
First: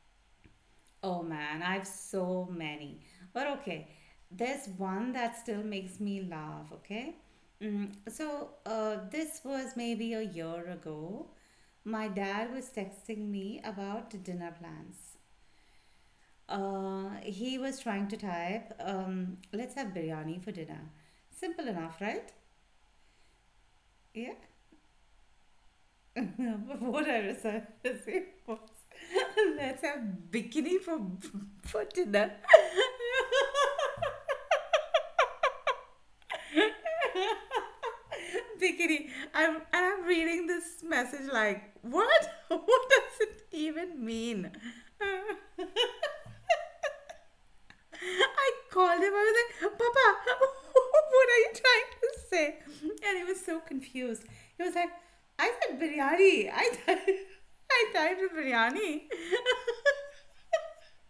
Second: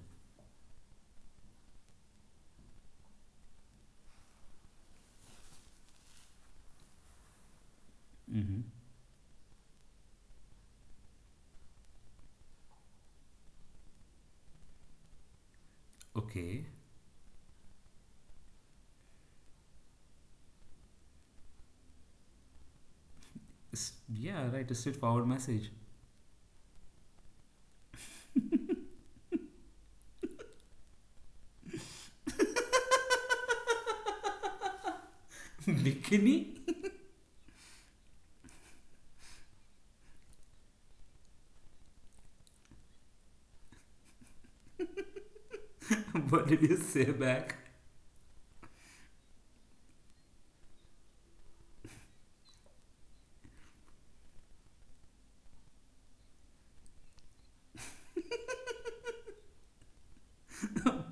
S2: Oh man, I've so many. But okay, there's one that still makes me laugh, okay? Mm, so
S1: Mm-hmm.
S2: this was maybe a year ago. My dad was texting me about dinner plans.
S1: Okay.
S2: He was trying to type, let's have biryani for dinner. Simple enough, right? Yeah.
S1: Yeah, right. A straightforward message.
S2: But what I received was, let's have bikini for dinner.
S1: Bikini?
S2: Bikini. I'm reading this message like, what? What does it even mean?
S1: What did you say back?
S2: I called him. I was like, Papa, what are you trying to say? And he was so confused. He was like, I said biryani. I typed biryani.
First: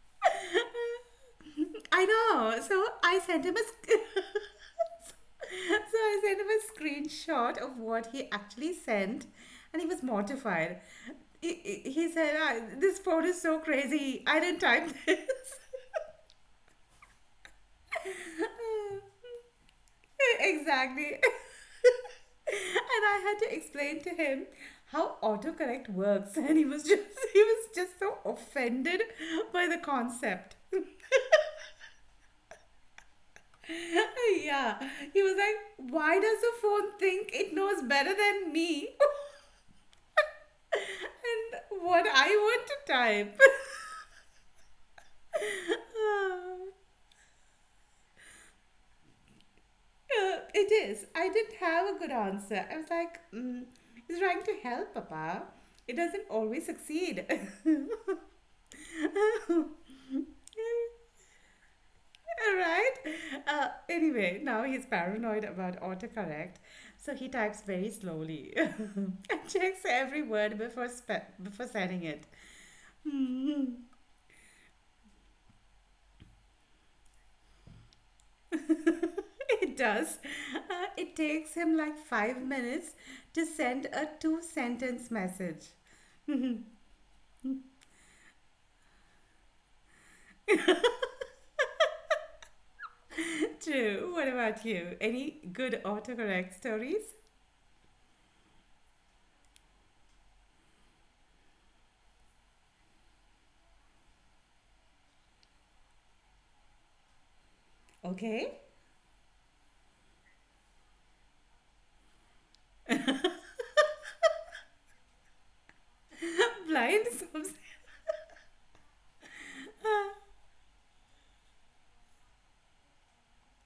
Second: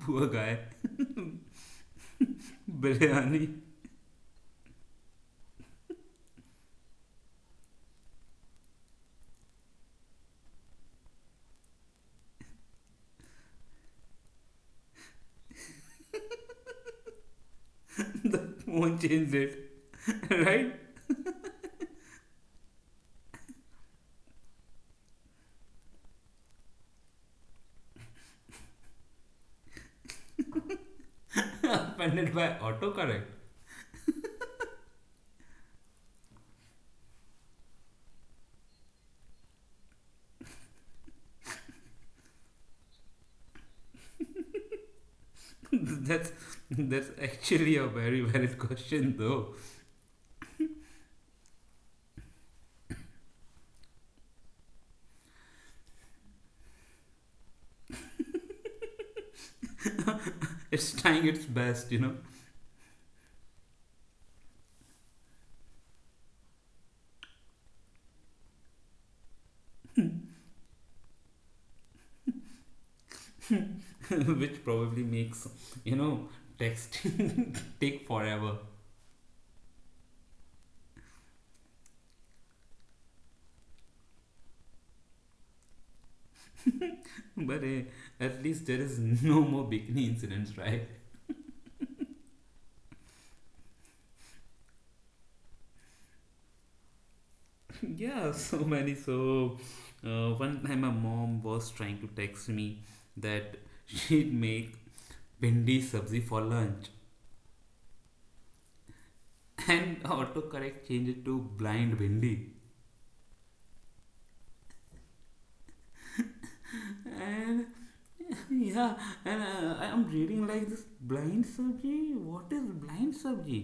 S1: Poor guy.
S2: I know. So I sent
S1: Biryani.
S2: him a so I sent him a screenshot of what he actually sent, and he was mortified. He, he said, "Ah, this phone is so crazy. I didn't type this."
S1: Won't change it. Right?
S2: exactly. And I had to explain to him how autocorrect works, and he was just he was just so offended by the concept.
S1: Offended by autocorrect.
S2: yeah. He was like, Why does the phone think it knows better than me? and what I want to type?
S1: that's
S2: Ah,
S1: that's actually a very valid question though.
S2: uh, it is. I didn't have a good answer. I was like, mm, he's trying to help, Papa. It doesn't always succeed.
S1: It's trying its best,
S2: Right? Anyway, now he's paranoid about autocorrect, so he types very slowly and checks every word before before sending it. Hmm.
S1: which probably makes you know texting take forever.
S2: it does. It takes him like 5 minutes to send a two sentence message.
S1: But at least there is no more bikini incidents, right?
S2: True. What about you? Any good autocorrect stories?
S1: Yeah, so many. So, one time my mom was trying to text me that she'd make bindi sabzi for lunch,
S2: Okay.
S1: and autocorrect changed it to blind bindi.
S2: Blind subs.
S1: And yeah, and I'm reading like this blind sabzi. What is blind sabzi?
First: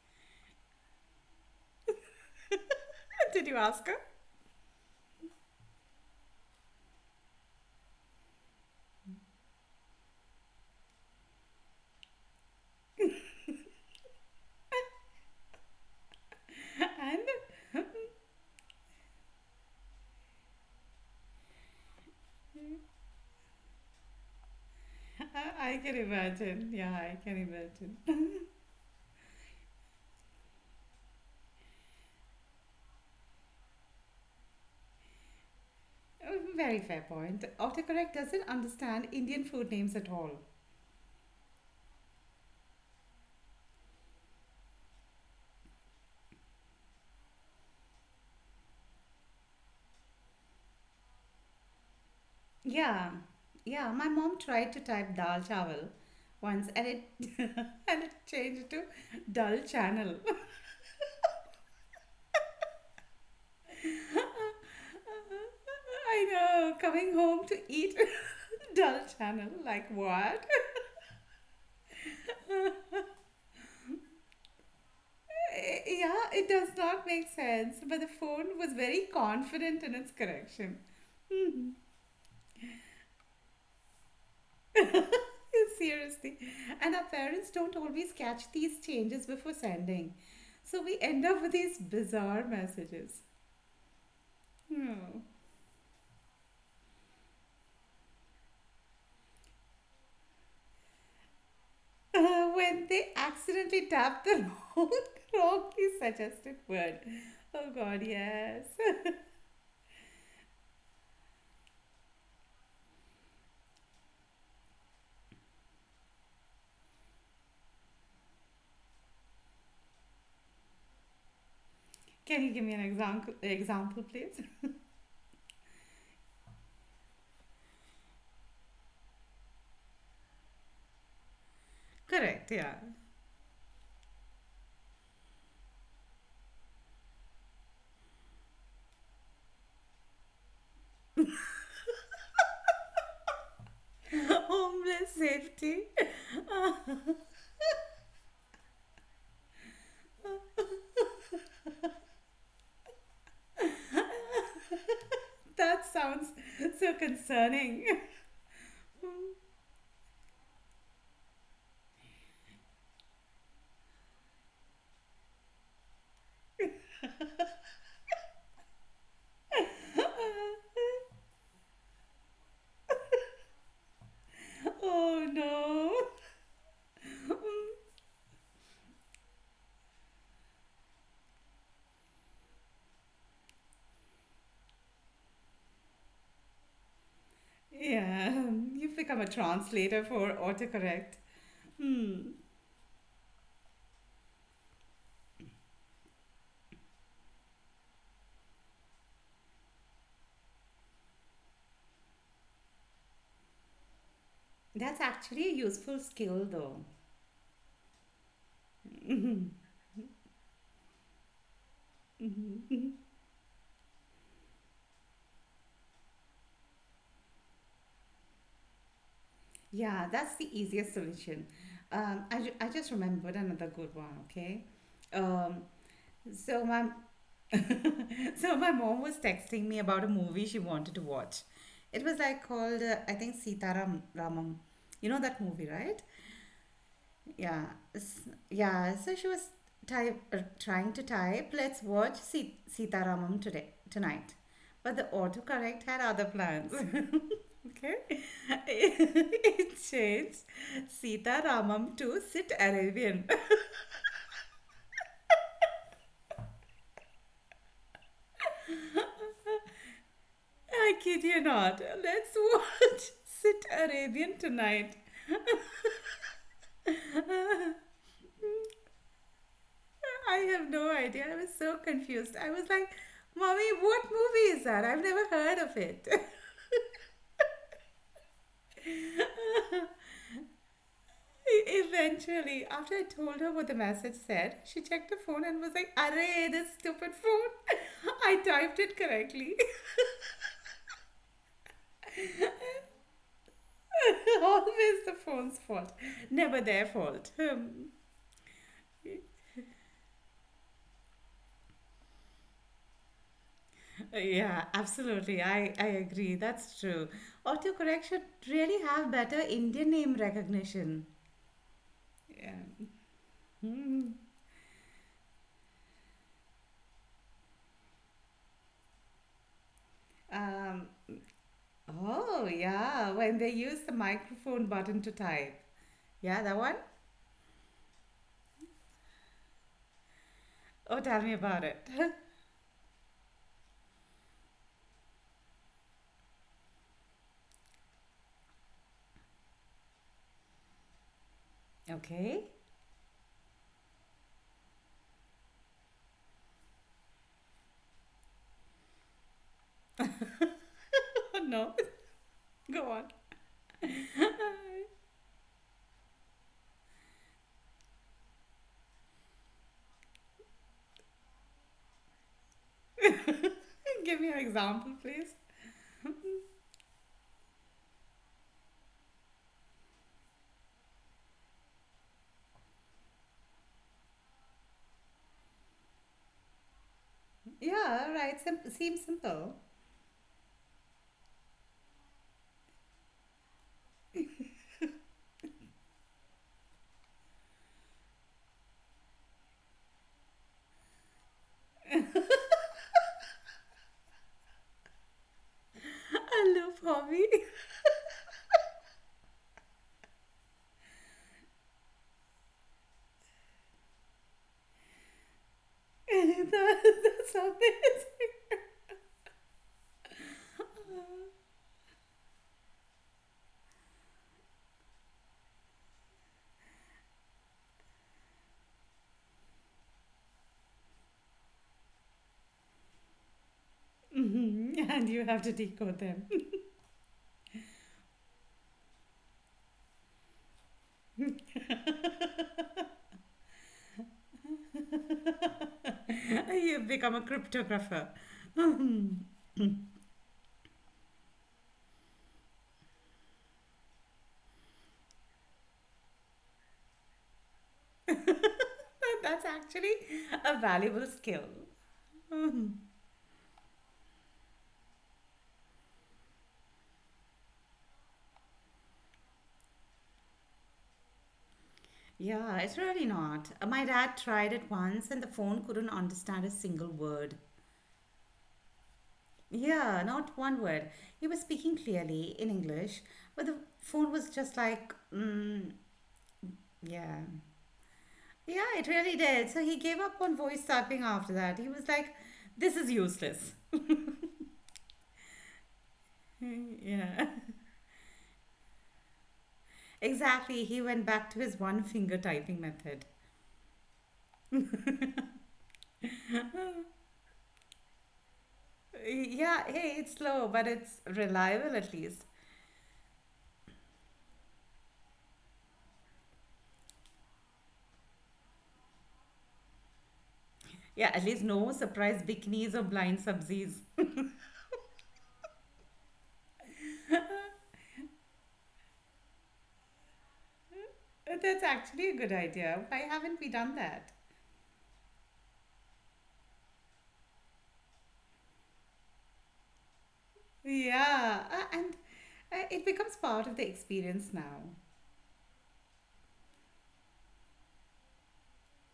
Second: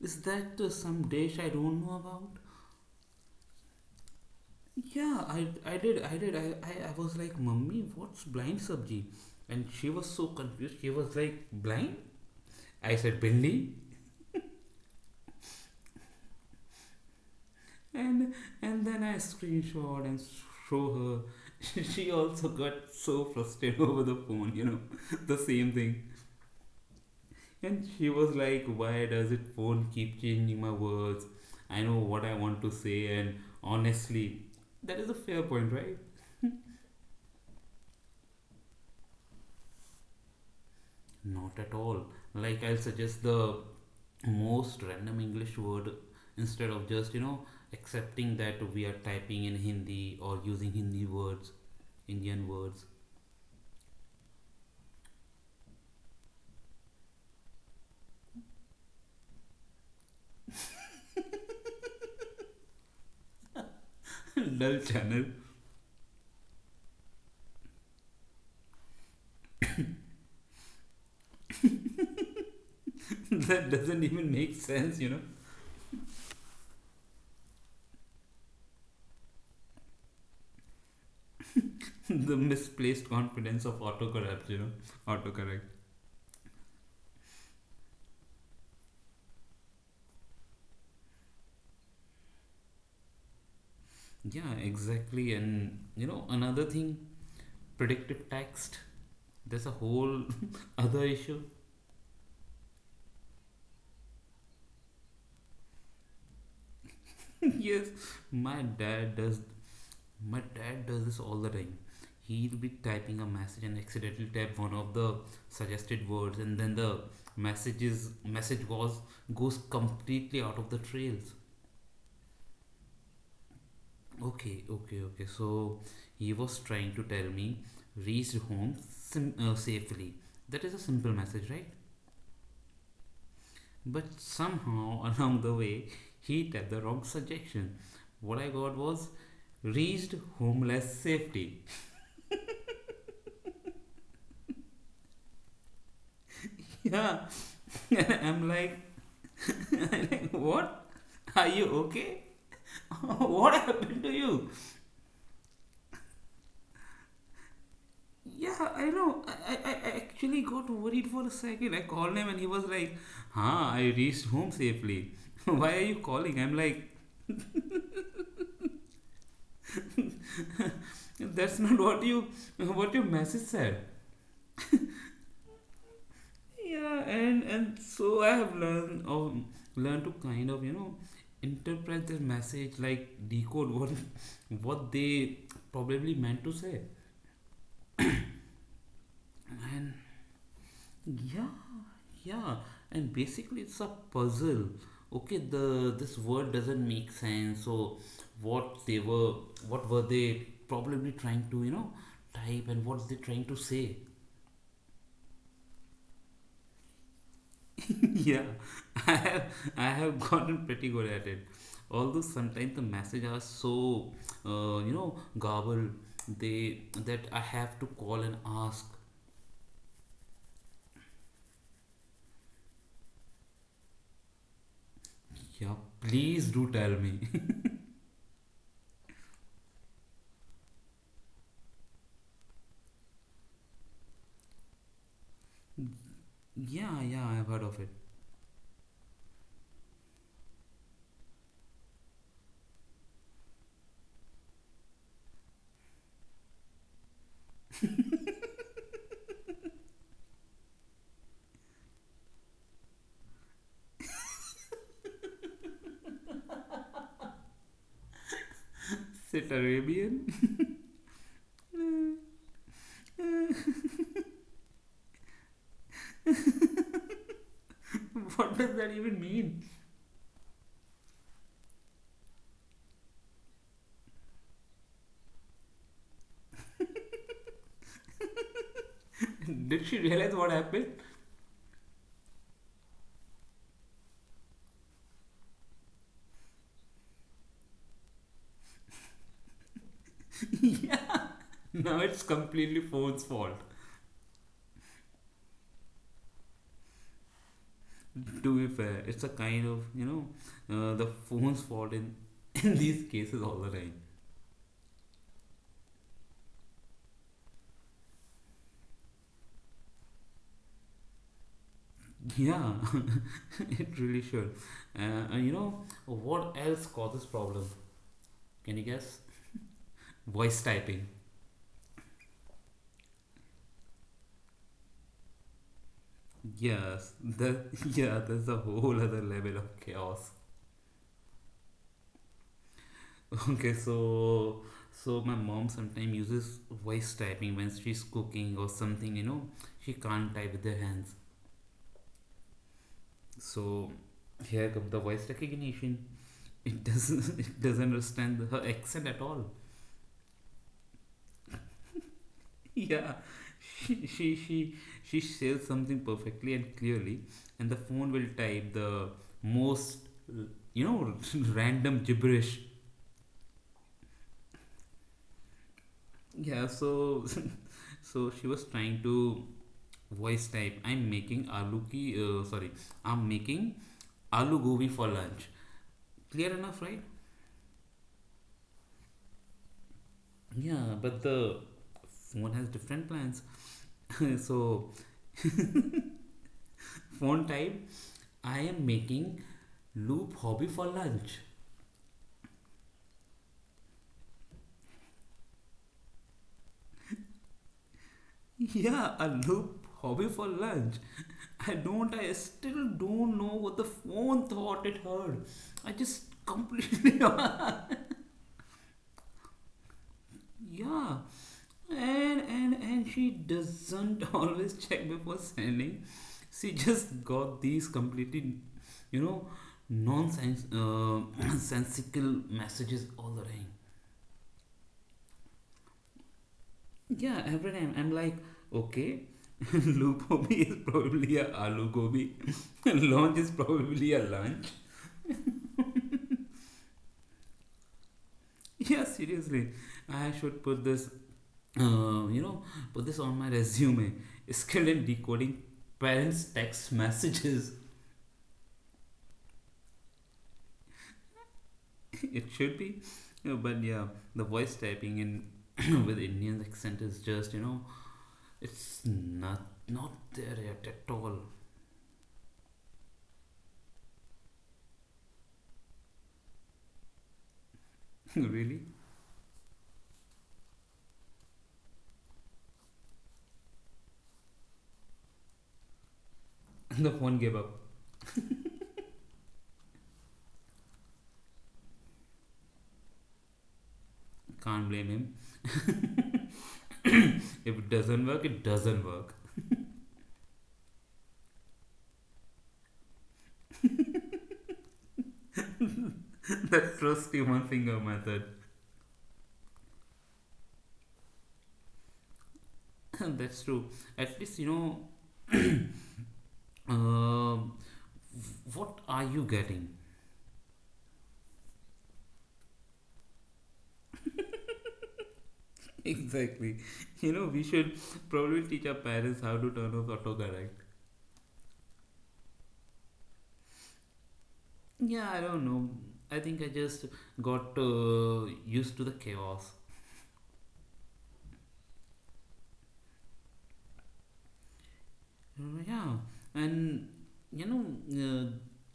S1: Is that some dish I don't know about?
S2: Did you ask her?
S1: Yeah, I did, I did. I was like, Mummy, what's blind sabji? And she was so confused. She was like, Blind? I said, Billy?
S2: And
S1: And and then I screenshot and show her. She also got so frustrated over the phone, the same
S2: I can
S1: thing.
S2: imagine. Yeah, I can
S1: And
S2: imagine.
S1: she was like, Why does it phone keep changing my words? I know what I want to say, and honestly, that is a fair point, right?
S2: Very fair point. Autocorrect doesn't understand Indian food names at all.
S1: Not at all. Like, I'll suggest the most random English word instead of just, accepting that we are typing in Hindi or using Hindi words, Indian words.
S2: Yeah, yeah. My mom tried to type dal chawal once, and it and it changed to dull channel.
S1: Dull channel.
S2: I know. Coming home to eat dull channel. Like what?
S1: That doesn't even make sense.
S2: Eh, yeah, it does not make sense. But the phone was very confident in its correction.
S1: The misplaced confidence of autocorrect. Autocorrect.
S2: Seriously. And our parents don't always catch these changes before sending. So we end up with these bizarre messages.
S1: Yeah,
S2: Hmm.
S1: exactly. And, another thing, predictive text. There's a whole other issue.
S2: When they accidentally tap the wrong, wrongly suggested word. Oh
S1: Yes,
S2: god,
S1: my
S2: yes.
S1: dad does. My dad does this all the time. He'll be typing a message and accidentally type one of the suggested words, and then the message was goes completely out of the trails.
S2: Can you give me an example please?
S1: Okay, okay, okay. So he was trying to tell me reached home safely. That is a simple message, right?
S2: Correct, yeah.
S1: But somehow along the way, he had the wrong suggestion. What I got was reached homeless safety.
S2: Homeless safety.
S1: Yeah. I'm like, I'm like, what? Are you okay? What happened to you?
S2: That sounds so concerning.
S1: Yeah, I know. I actually got worried for a second. I called him and he was like, "Huh, I reached home safely. Why are you calling?" I'm like, "That's not what your message said."
S2: oh no.
S1: Yeah, and
S2: Mm.
S1: and so I have learned to kind of, interpret their message, like decode what what they probably meant to say.
S2: Yeah, you've become a
S1: And
S2: translator for autocorrect.
S1: yeah.
S2: Hmm,
S1: Yeah, and basically it's a puzzle. Okay, the this word doesn't make sense. So what they were what were they probably trying to, type, and what they trying to say?
S2: that's actually a useful skill though.
S1: Yeah. I have
S2: Mhm,
S1: I have gotten pretty good at it. Although
S2: mhm,
S1: sometimes the
S2: mhm.
S1: messages are so garbled they that I have to call and ask,
S2: Yeah, that's the easiest solution. I just remembered another good one, okay? Um,
S1: yeah, please do
S2: so my
S1: tell me.
S2: so my mom was texting me about a movie she wanted to watch. It was like called I think Sitaram Ramam. You know that movie, right?
S1: Yeah, yeah, I've heard
S2: Yeah,
S1: of it.
S2: yeah. So she was trying to type. Let's watch Sitaramam today tonight, but the autocorrect had other plans. okay, it changed Sitaramam to Sit Arabian.
S1: Sit Arabian?
S2: I kid you not. Let's watch Sit Arabian tonight.
S1: What does that even mean?
S2: I have no idea. I was so confused. I was like, "Mommy, what movie is that? I've never heard of it."
S1: Did she realize what happened?
S2: Eventually, after I told her what the message said, she checked her phone and was like, "Arey this stupid phone. I typed it correctly.
S1: Yeah. Now it's completely phone's fault.
S2: Always the phone's fault, never their fault. Hmm.
S1: To be fair, it's a kind of the phone's fault in in these cases all the time.
S2: Yeah, absolutely. I agree. That's true. Autocorrect should really have better Indian name recognition. Yeah.
S1: Yeah, it
S2: Hmm.
S1: really should. And you know what else causes problem? Can you guess? Voice
S2: Um,
S1: typing.
S2: oh, yeah, when they use the microphone button to type. Yeah, that one?
S1: Yes, the yeah, there's a whole other level of chaos.
S2: Oh, tell me about it.
S1: Okay, so my mom sometimes uses voice typing when she's cooking or something. She can't type with her hands.
S2: Okay.
S1: So here comes the voice recognition. It doesn't it doesn't understand her accent at all.
S2: no, go on.
S1: Yeah. She she she she says something perfectly and clearly, and the phone will type the most you know random gibberish.
S2: Give me an example, please.
S1: Yeah, so she was trying to voice type, I'm making aloo ki, sorry, I'm making aloo gobi for lunch. Clear enough, right?
S2: Yeah, right. Seems simple.
S1: Yeah, but the phone has different plans. So phone type, I am making loop hobby for lunch.
S2: I love hobby.
S1: Yeah, a loop hobby for lunch. I still don't know what the phone thought it heard. I just completely
S2: That's how this.
S1: yeah. And she doesn't always check before sending. She just got these completely you know nonsense sensical messages all the time.
S2: Mhm, and you have to decode them.
S1: Yeah, every time I'm like, okay, Lupobi is probably a aloo gobi. Lunch is probably a lunch.
S2: you become a cryptographer.
S1: Yeah,
S2: Mhm.
S1: seriously, I should uh, you know, put this on my resume. Skilled in decoding parents' text messages.
S2: That's actually a valuable skill.
S1: It
S2: Mhm.
S1: should be, but yeah, the voice typing in with Indian accent is just, it's not not there yet at all.
S2: Yeah, it's really not. My dad tried it once and the phone couldn't understand a single word.
S1: Really?
S2: Yeah, not one word. He was speaking clearly in English, but the phone was just like, mm,
S1: The
S2: yeah.
S1: phone gave up.
S2: Yeah, it really did. So he gave up on voice typing after that. He was like, this is useless.
S1: Can't blame him.
S2: Yeah.
S1: If it doesn't work, it doesn't work.
S2: Exactly. He went back to his one finger typing method.
S1: That's trusty one finger method.
S2: Yeah, hey, it's slow, but it's reliable at least.
S1: That's true. At least, you know, um what are you getting?
S2: Yeah, at least no surprise bikinis or blind subsies.
S1: Exactly. We should probably teach our parents how to turn off autocorrect.
S2: That's actually a good idea. Why haven't we done that?
S1: Yeah, I don't know. I think I just got used to the chaos.
S2: Yeah, and It becomes part of the experience now.
S1: Yeah, and you know, uh,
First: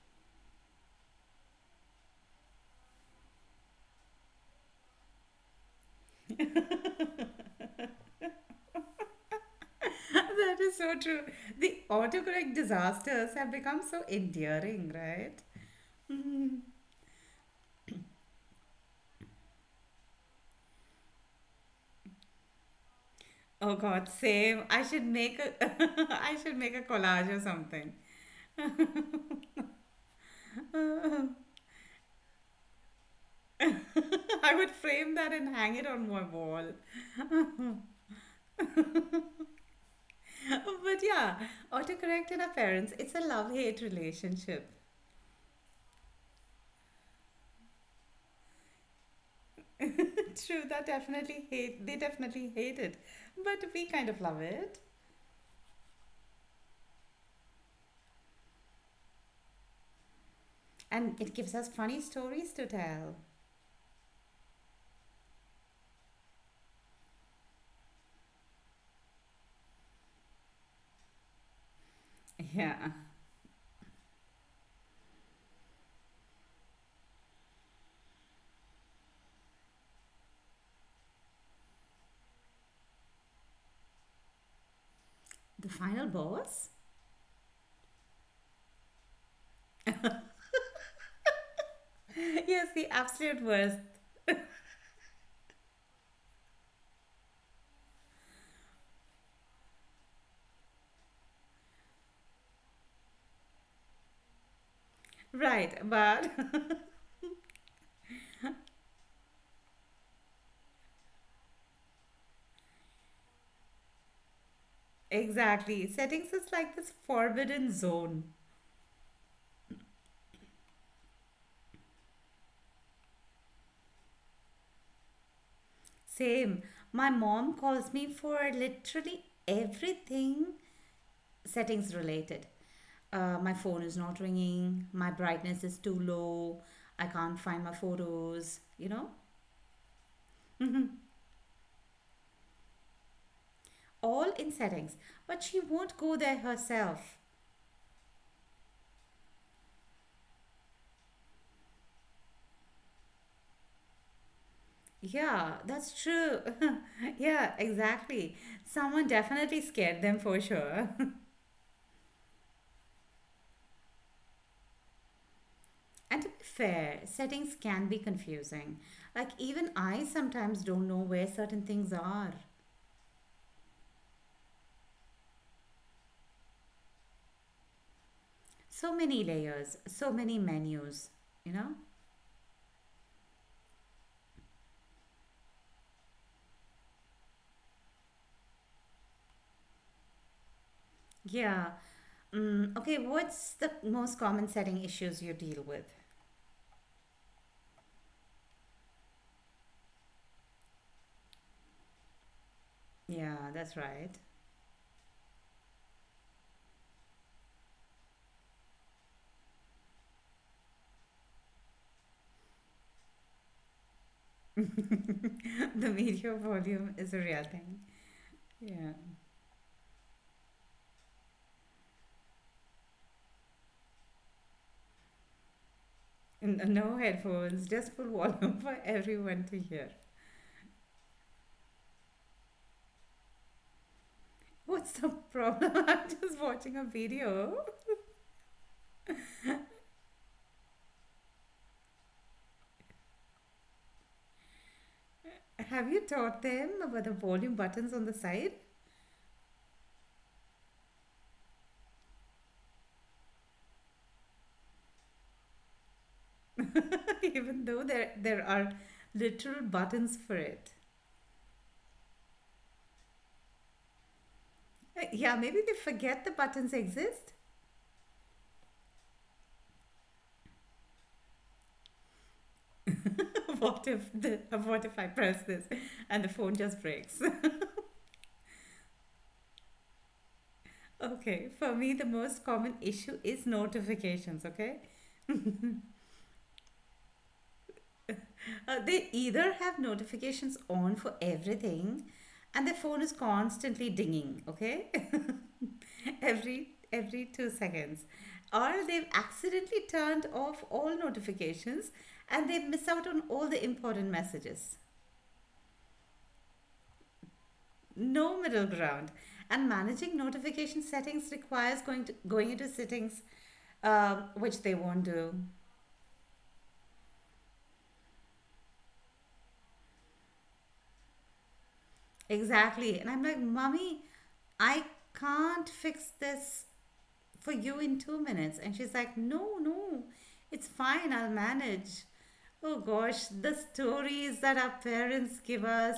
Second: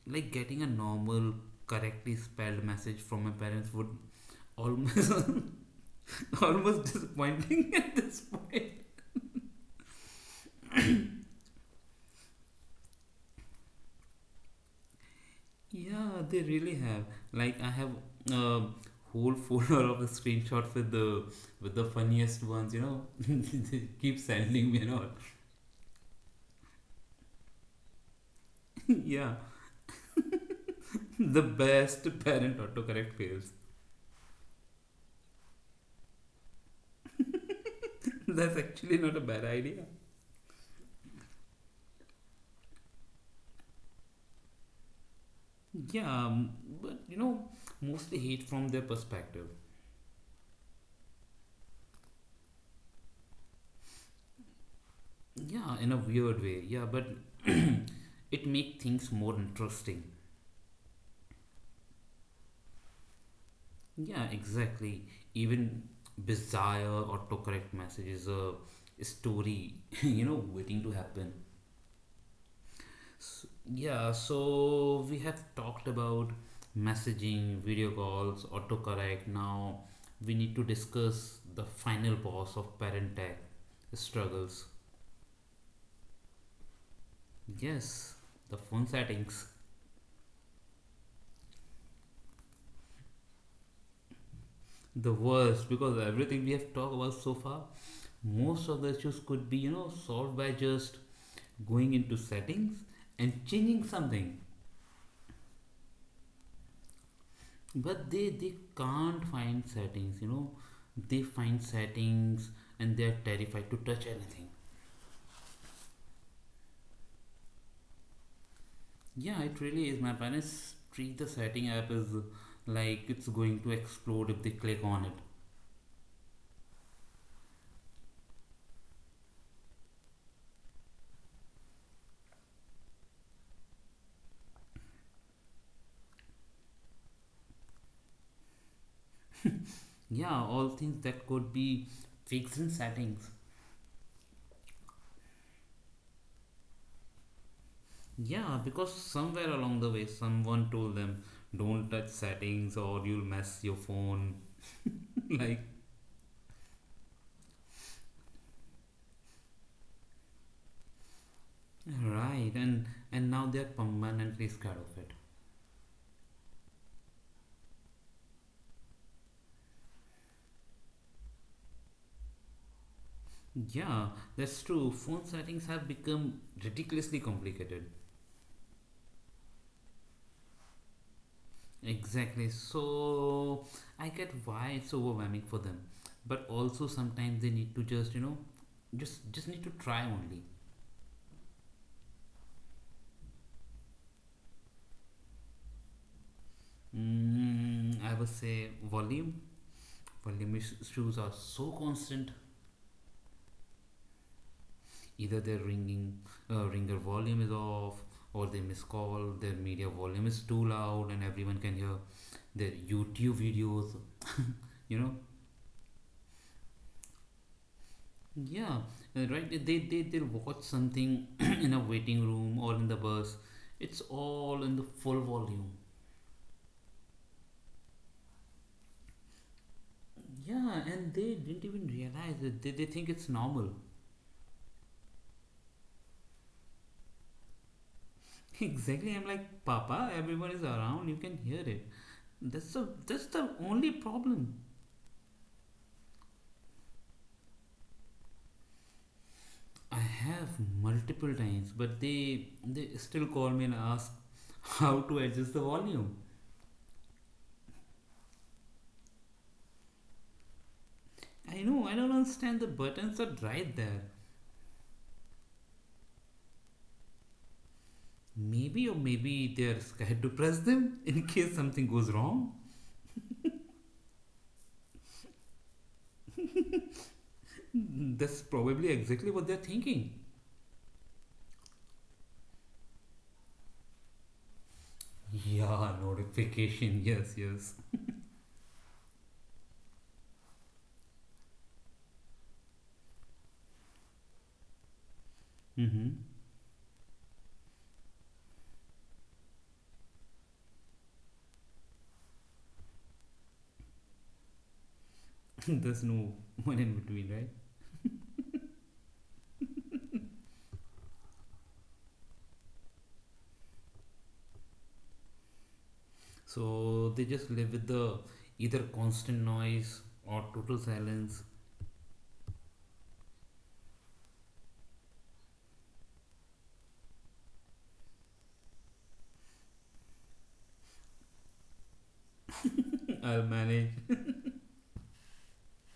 S1: like getting a normal, correctly spelled message from my parents would almost almost disappointing.
S2: That is so true. The autocorrect disasters have become so endearing, right?
S1: Yeah, they
S2: Mhm.
S1: really have. Like, I have a whole folder of the screenshots with the funniest ones. You know,
S2: Oh
S1: they
S2: God,
S1: keep
S2: same.
S1: sending me
S2: I
S1: and all.
S2: should make a I should make a collage or something.
S1: Yeah, the best parent autocorrect fails.
S2: I would frame that and hang it on my wall.
S1: That's actually not a bad idea.
S2: But yeah, autocorrect and our parents, it's a love-hate relationship.
S1: Yeah, but mostly hate from their perspective.
S2: True, that definitely hate they definitely hate it. But we kind of love it.
S1: Yeah, in a weird way. Yeah, but it makes things more interesting.
S2: And it gives us funny stories to tell.
S1: Yeah, exactly. Even bizarre autocorrect messages, a story, waiting to happen.
S2: Yeah.
S1: S- Yeah, so we have talked about messaging, video calls, autocorrect. Now we need to discuss the final boss of parent tech struggles.
S2: The final boss?
S1: Yes, the phone settings.
S2: Yes, the absolute worst.
S1: The worst, because everything we have talked about so far, most of the issues could be, solved by just going into settings and changing something.
S2: Right, but
S1: But they can't find settings, they find settings, and they're terrified to touch anything.
S2: exactly. Settings is like this forbidden zone.
S1: Yeah, it really is. My parents treat the setting app as, like it's going to explode if they click on it.
S2: Same. My mom calls me for literally everything settings related. My phone is not ringing, my brightness is too low, I can't find my photos.
S1: Yeah, all things that could be fixed in settings.
S2: All in settings. But she won't go there herself.
S1: Yeah, because somewhere along the way someone told them don't touch settings or you'll mess your phone.
S2: Yeah,
S1: Like,
S2: that's true. Yeah, exactly. Someone definitely scared them for sure.
S1: right. And now they're permanently scared of it.
S2: And to be fair, settings can be confusing. Like, even I sometimes don't know where certain things are.
S1: Yeah, that's true. Phone settings have become ridiculously complicated.
S2: So many layers, so many menus, you know?
S1: Exactly. So I get why it's overwhelming for them. But also sometimes they need to just, just need to try only.
S2: Yeah. Mm, okay, what's the most common setting issues you deal with?
S1: Mm, I would say volume. Volume issues are so constant.
S2: Yeah, that's right.
S1: Either their ringer volume is off, or they miss call. Their media volume is too loud, and everyone can hear their YouTube videos. You know,
S2: The media volume is a real thing.
S1: yeah,
S2: Yeah.
S1: right. They watch something in a waiting room or in the bus. It's all in the full volume.
S2: N- no headphones, just full volume for everyone to hear.
S1: Yeah, and they didn't even realize it. They think it's normal.
S2: What's the problem? I'm just watching a video.
S1: Exactly. I'm like, Papa, everyone is around. You can hear it. That's the only problem.
S2: Have you taught them about the volume buttons on the side?
S1: I have multiple times, but they still call me and ask how to adjust the volume.
S2: Even though there are literal buttons for it.
S1: I know. I don't understand. The buttons are right there.
S2: Yeah, maybe they forget the buttons exist.
S1: Maybe, or maybe they're scared to press them in case something goes wrong.
S2: What if the what if I press this and the phone just breaks?
S1: That's probably exactly what they're thinking.
S2: Okay, for me the most common issue is notifications, okay?
S1: Yeah, notification. Yes, yes.
S2: They either have notifications on for everything and their phone is constantly dinging, okay?
S1: Mm-hmm.
S2: Every 2 seconds, or they've accidentally turned off all notifications and they miss out on all the important messages.
S1: There's no one in between, right?
S2: No middle ground, and managing notification settings requires going into settings, which they won't do.
S1: So they just live with the either constant noise or total silence.
S2: Exactly. And I'm like, mommy, I can't fix this for you in 2 minutes. And she's like, no, no, it's fine, I'll manage. Oh gosh,
S1: I'll
S2: the
S1: manage.
S2: stories that our parents give us,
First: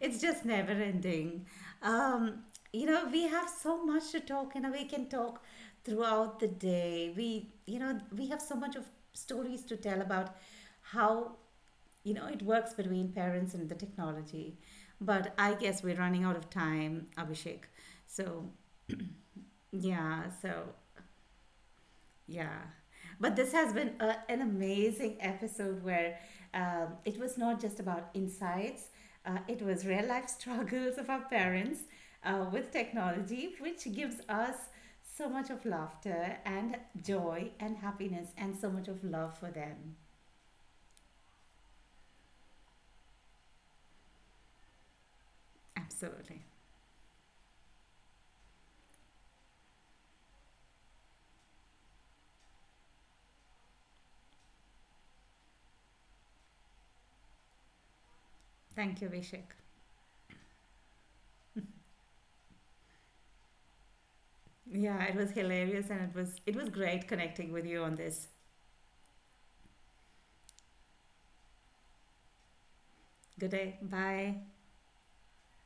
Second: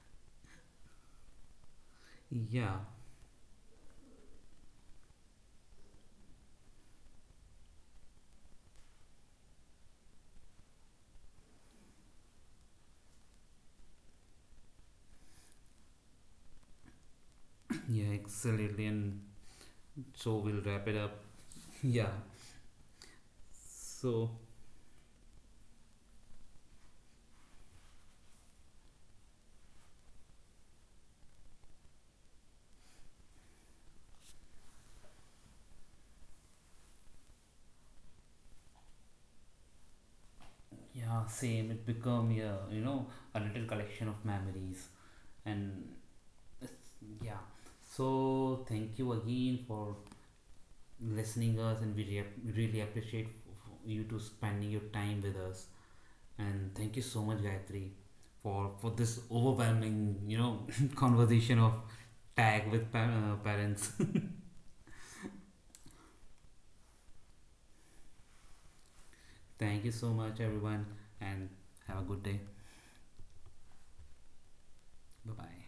S2: it's just never ending. Um,
S1: Yeah,
S2: you know, we have so much to talk, and we can talk throughout the day. You know, we have so much of stories to tell about how, you know, it works between parents and the technology. But I guess we're running out of time, Abhishek.
S1: yeah,
S2: So,
S1: excellently. And
S2: yeah,
S1: so we'll
S2: so
S1: wrap it up. Yeah.
S2: yeah. But this has been
S1: So
S2: an amazing episode where it was not just about insights, it was real life struggles of our parents with technology, which gives us so much of laughter and joy and happiness and so much of love for them.
S1: yeah, same. It become yeah, a little collection of memories and
S2: Absolutely.
S1: yeah. So thank you again for listening us, and we really appreciate you to spending your time with us. And thank you so much, Gayatri, for
S2: Thank you,
S1: this
S2: Vishak.
S1: overwhelming you know conversation of tag with parents.
S2: Yeah, it was hilarious and it was great connecting with you on this.
S1: Thank you so much, everyone, and have a good day.
S2: Good day. Bye.
S1: Bye bye.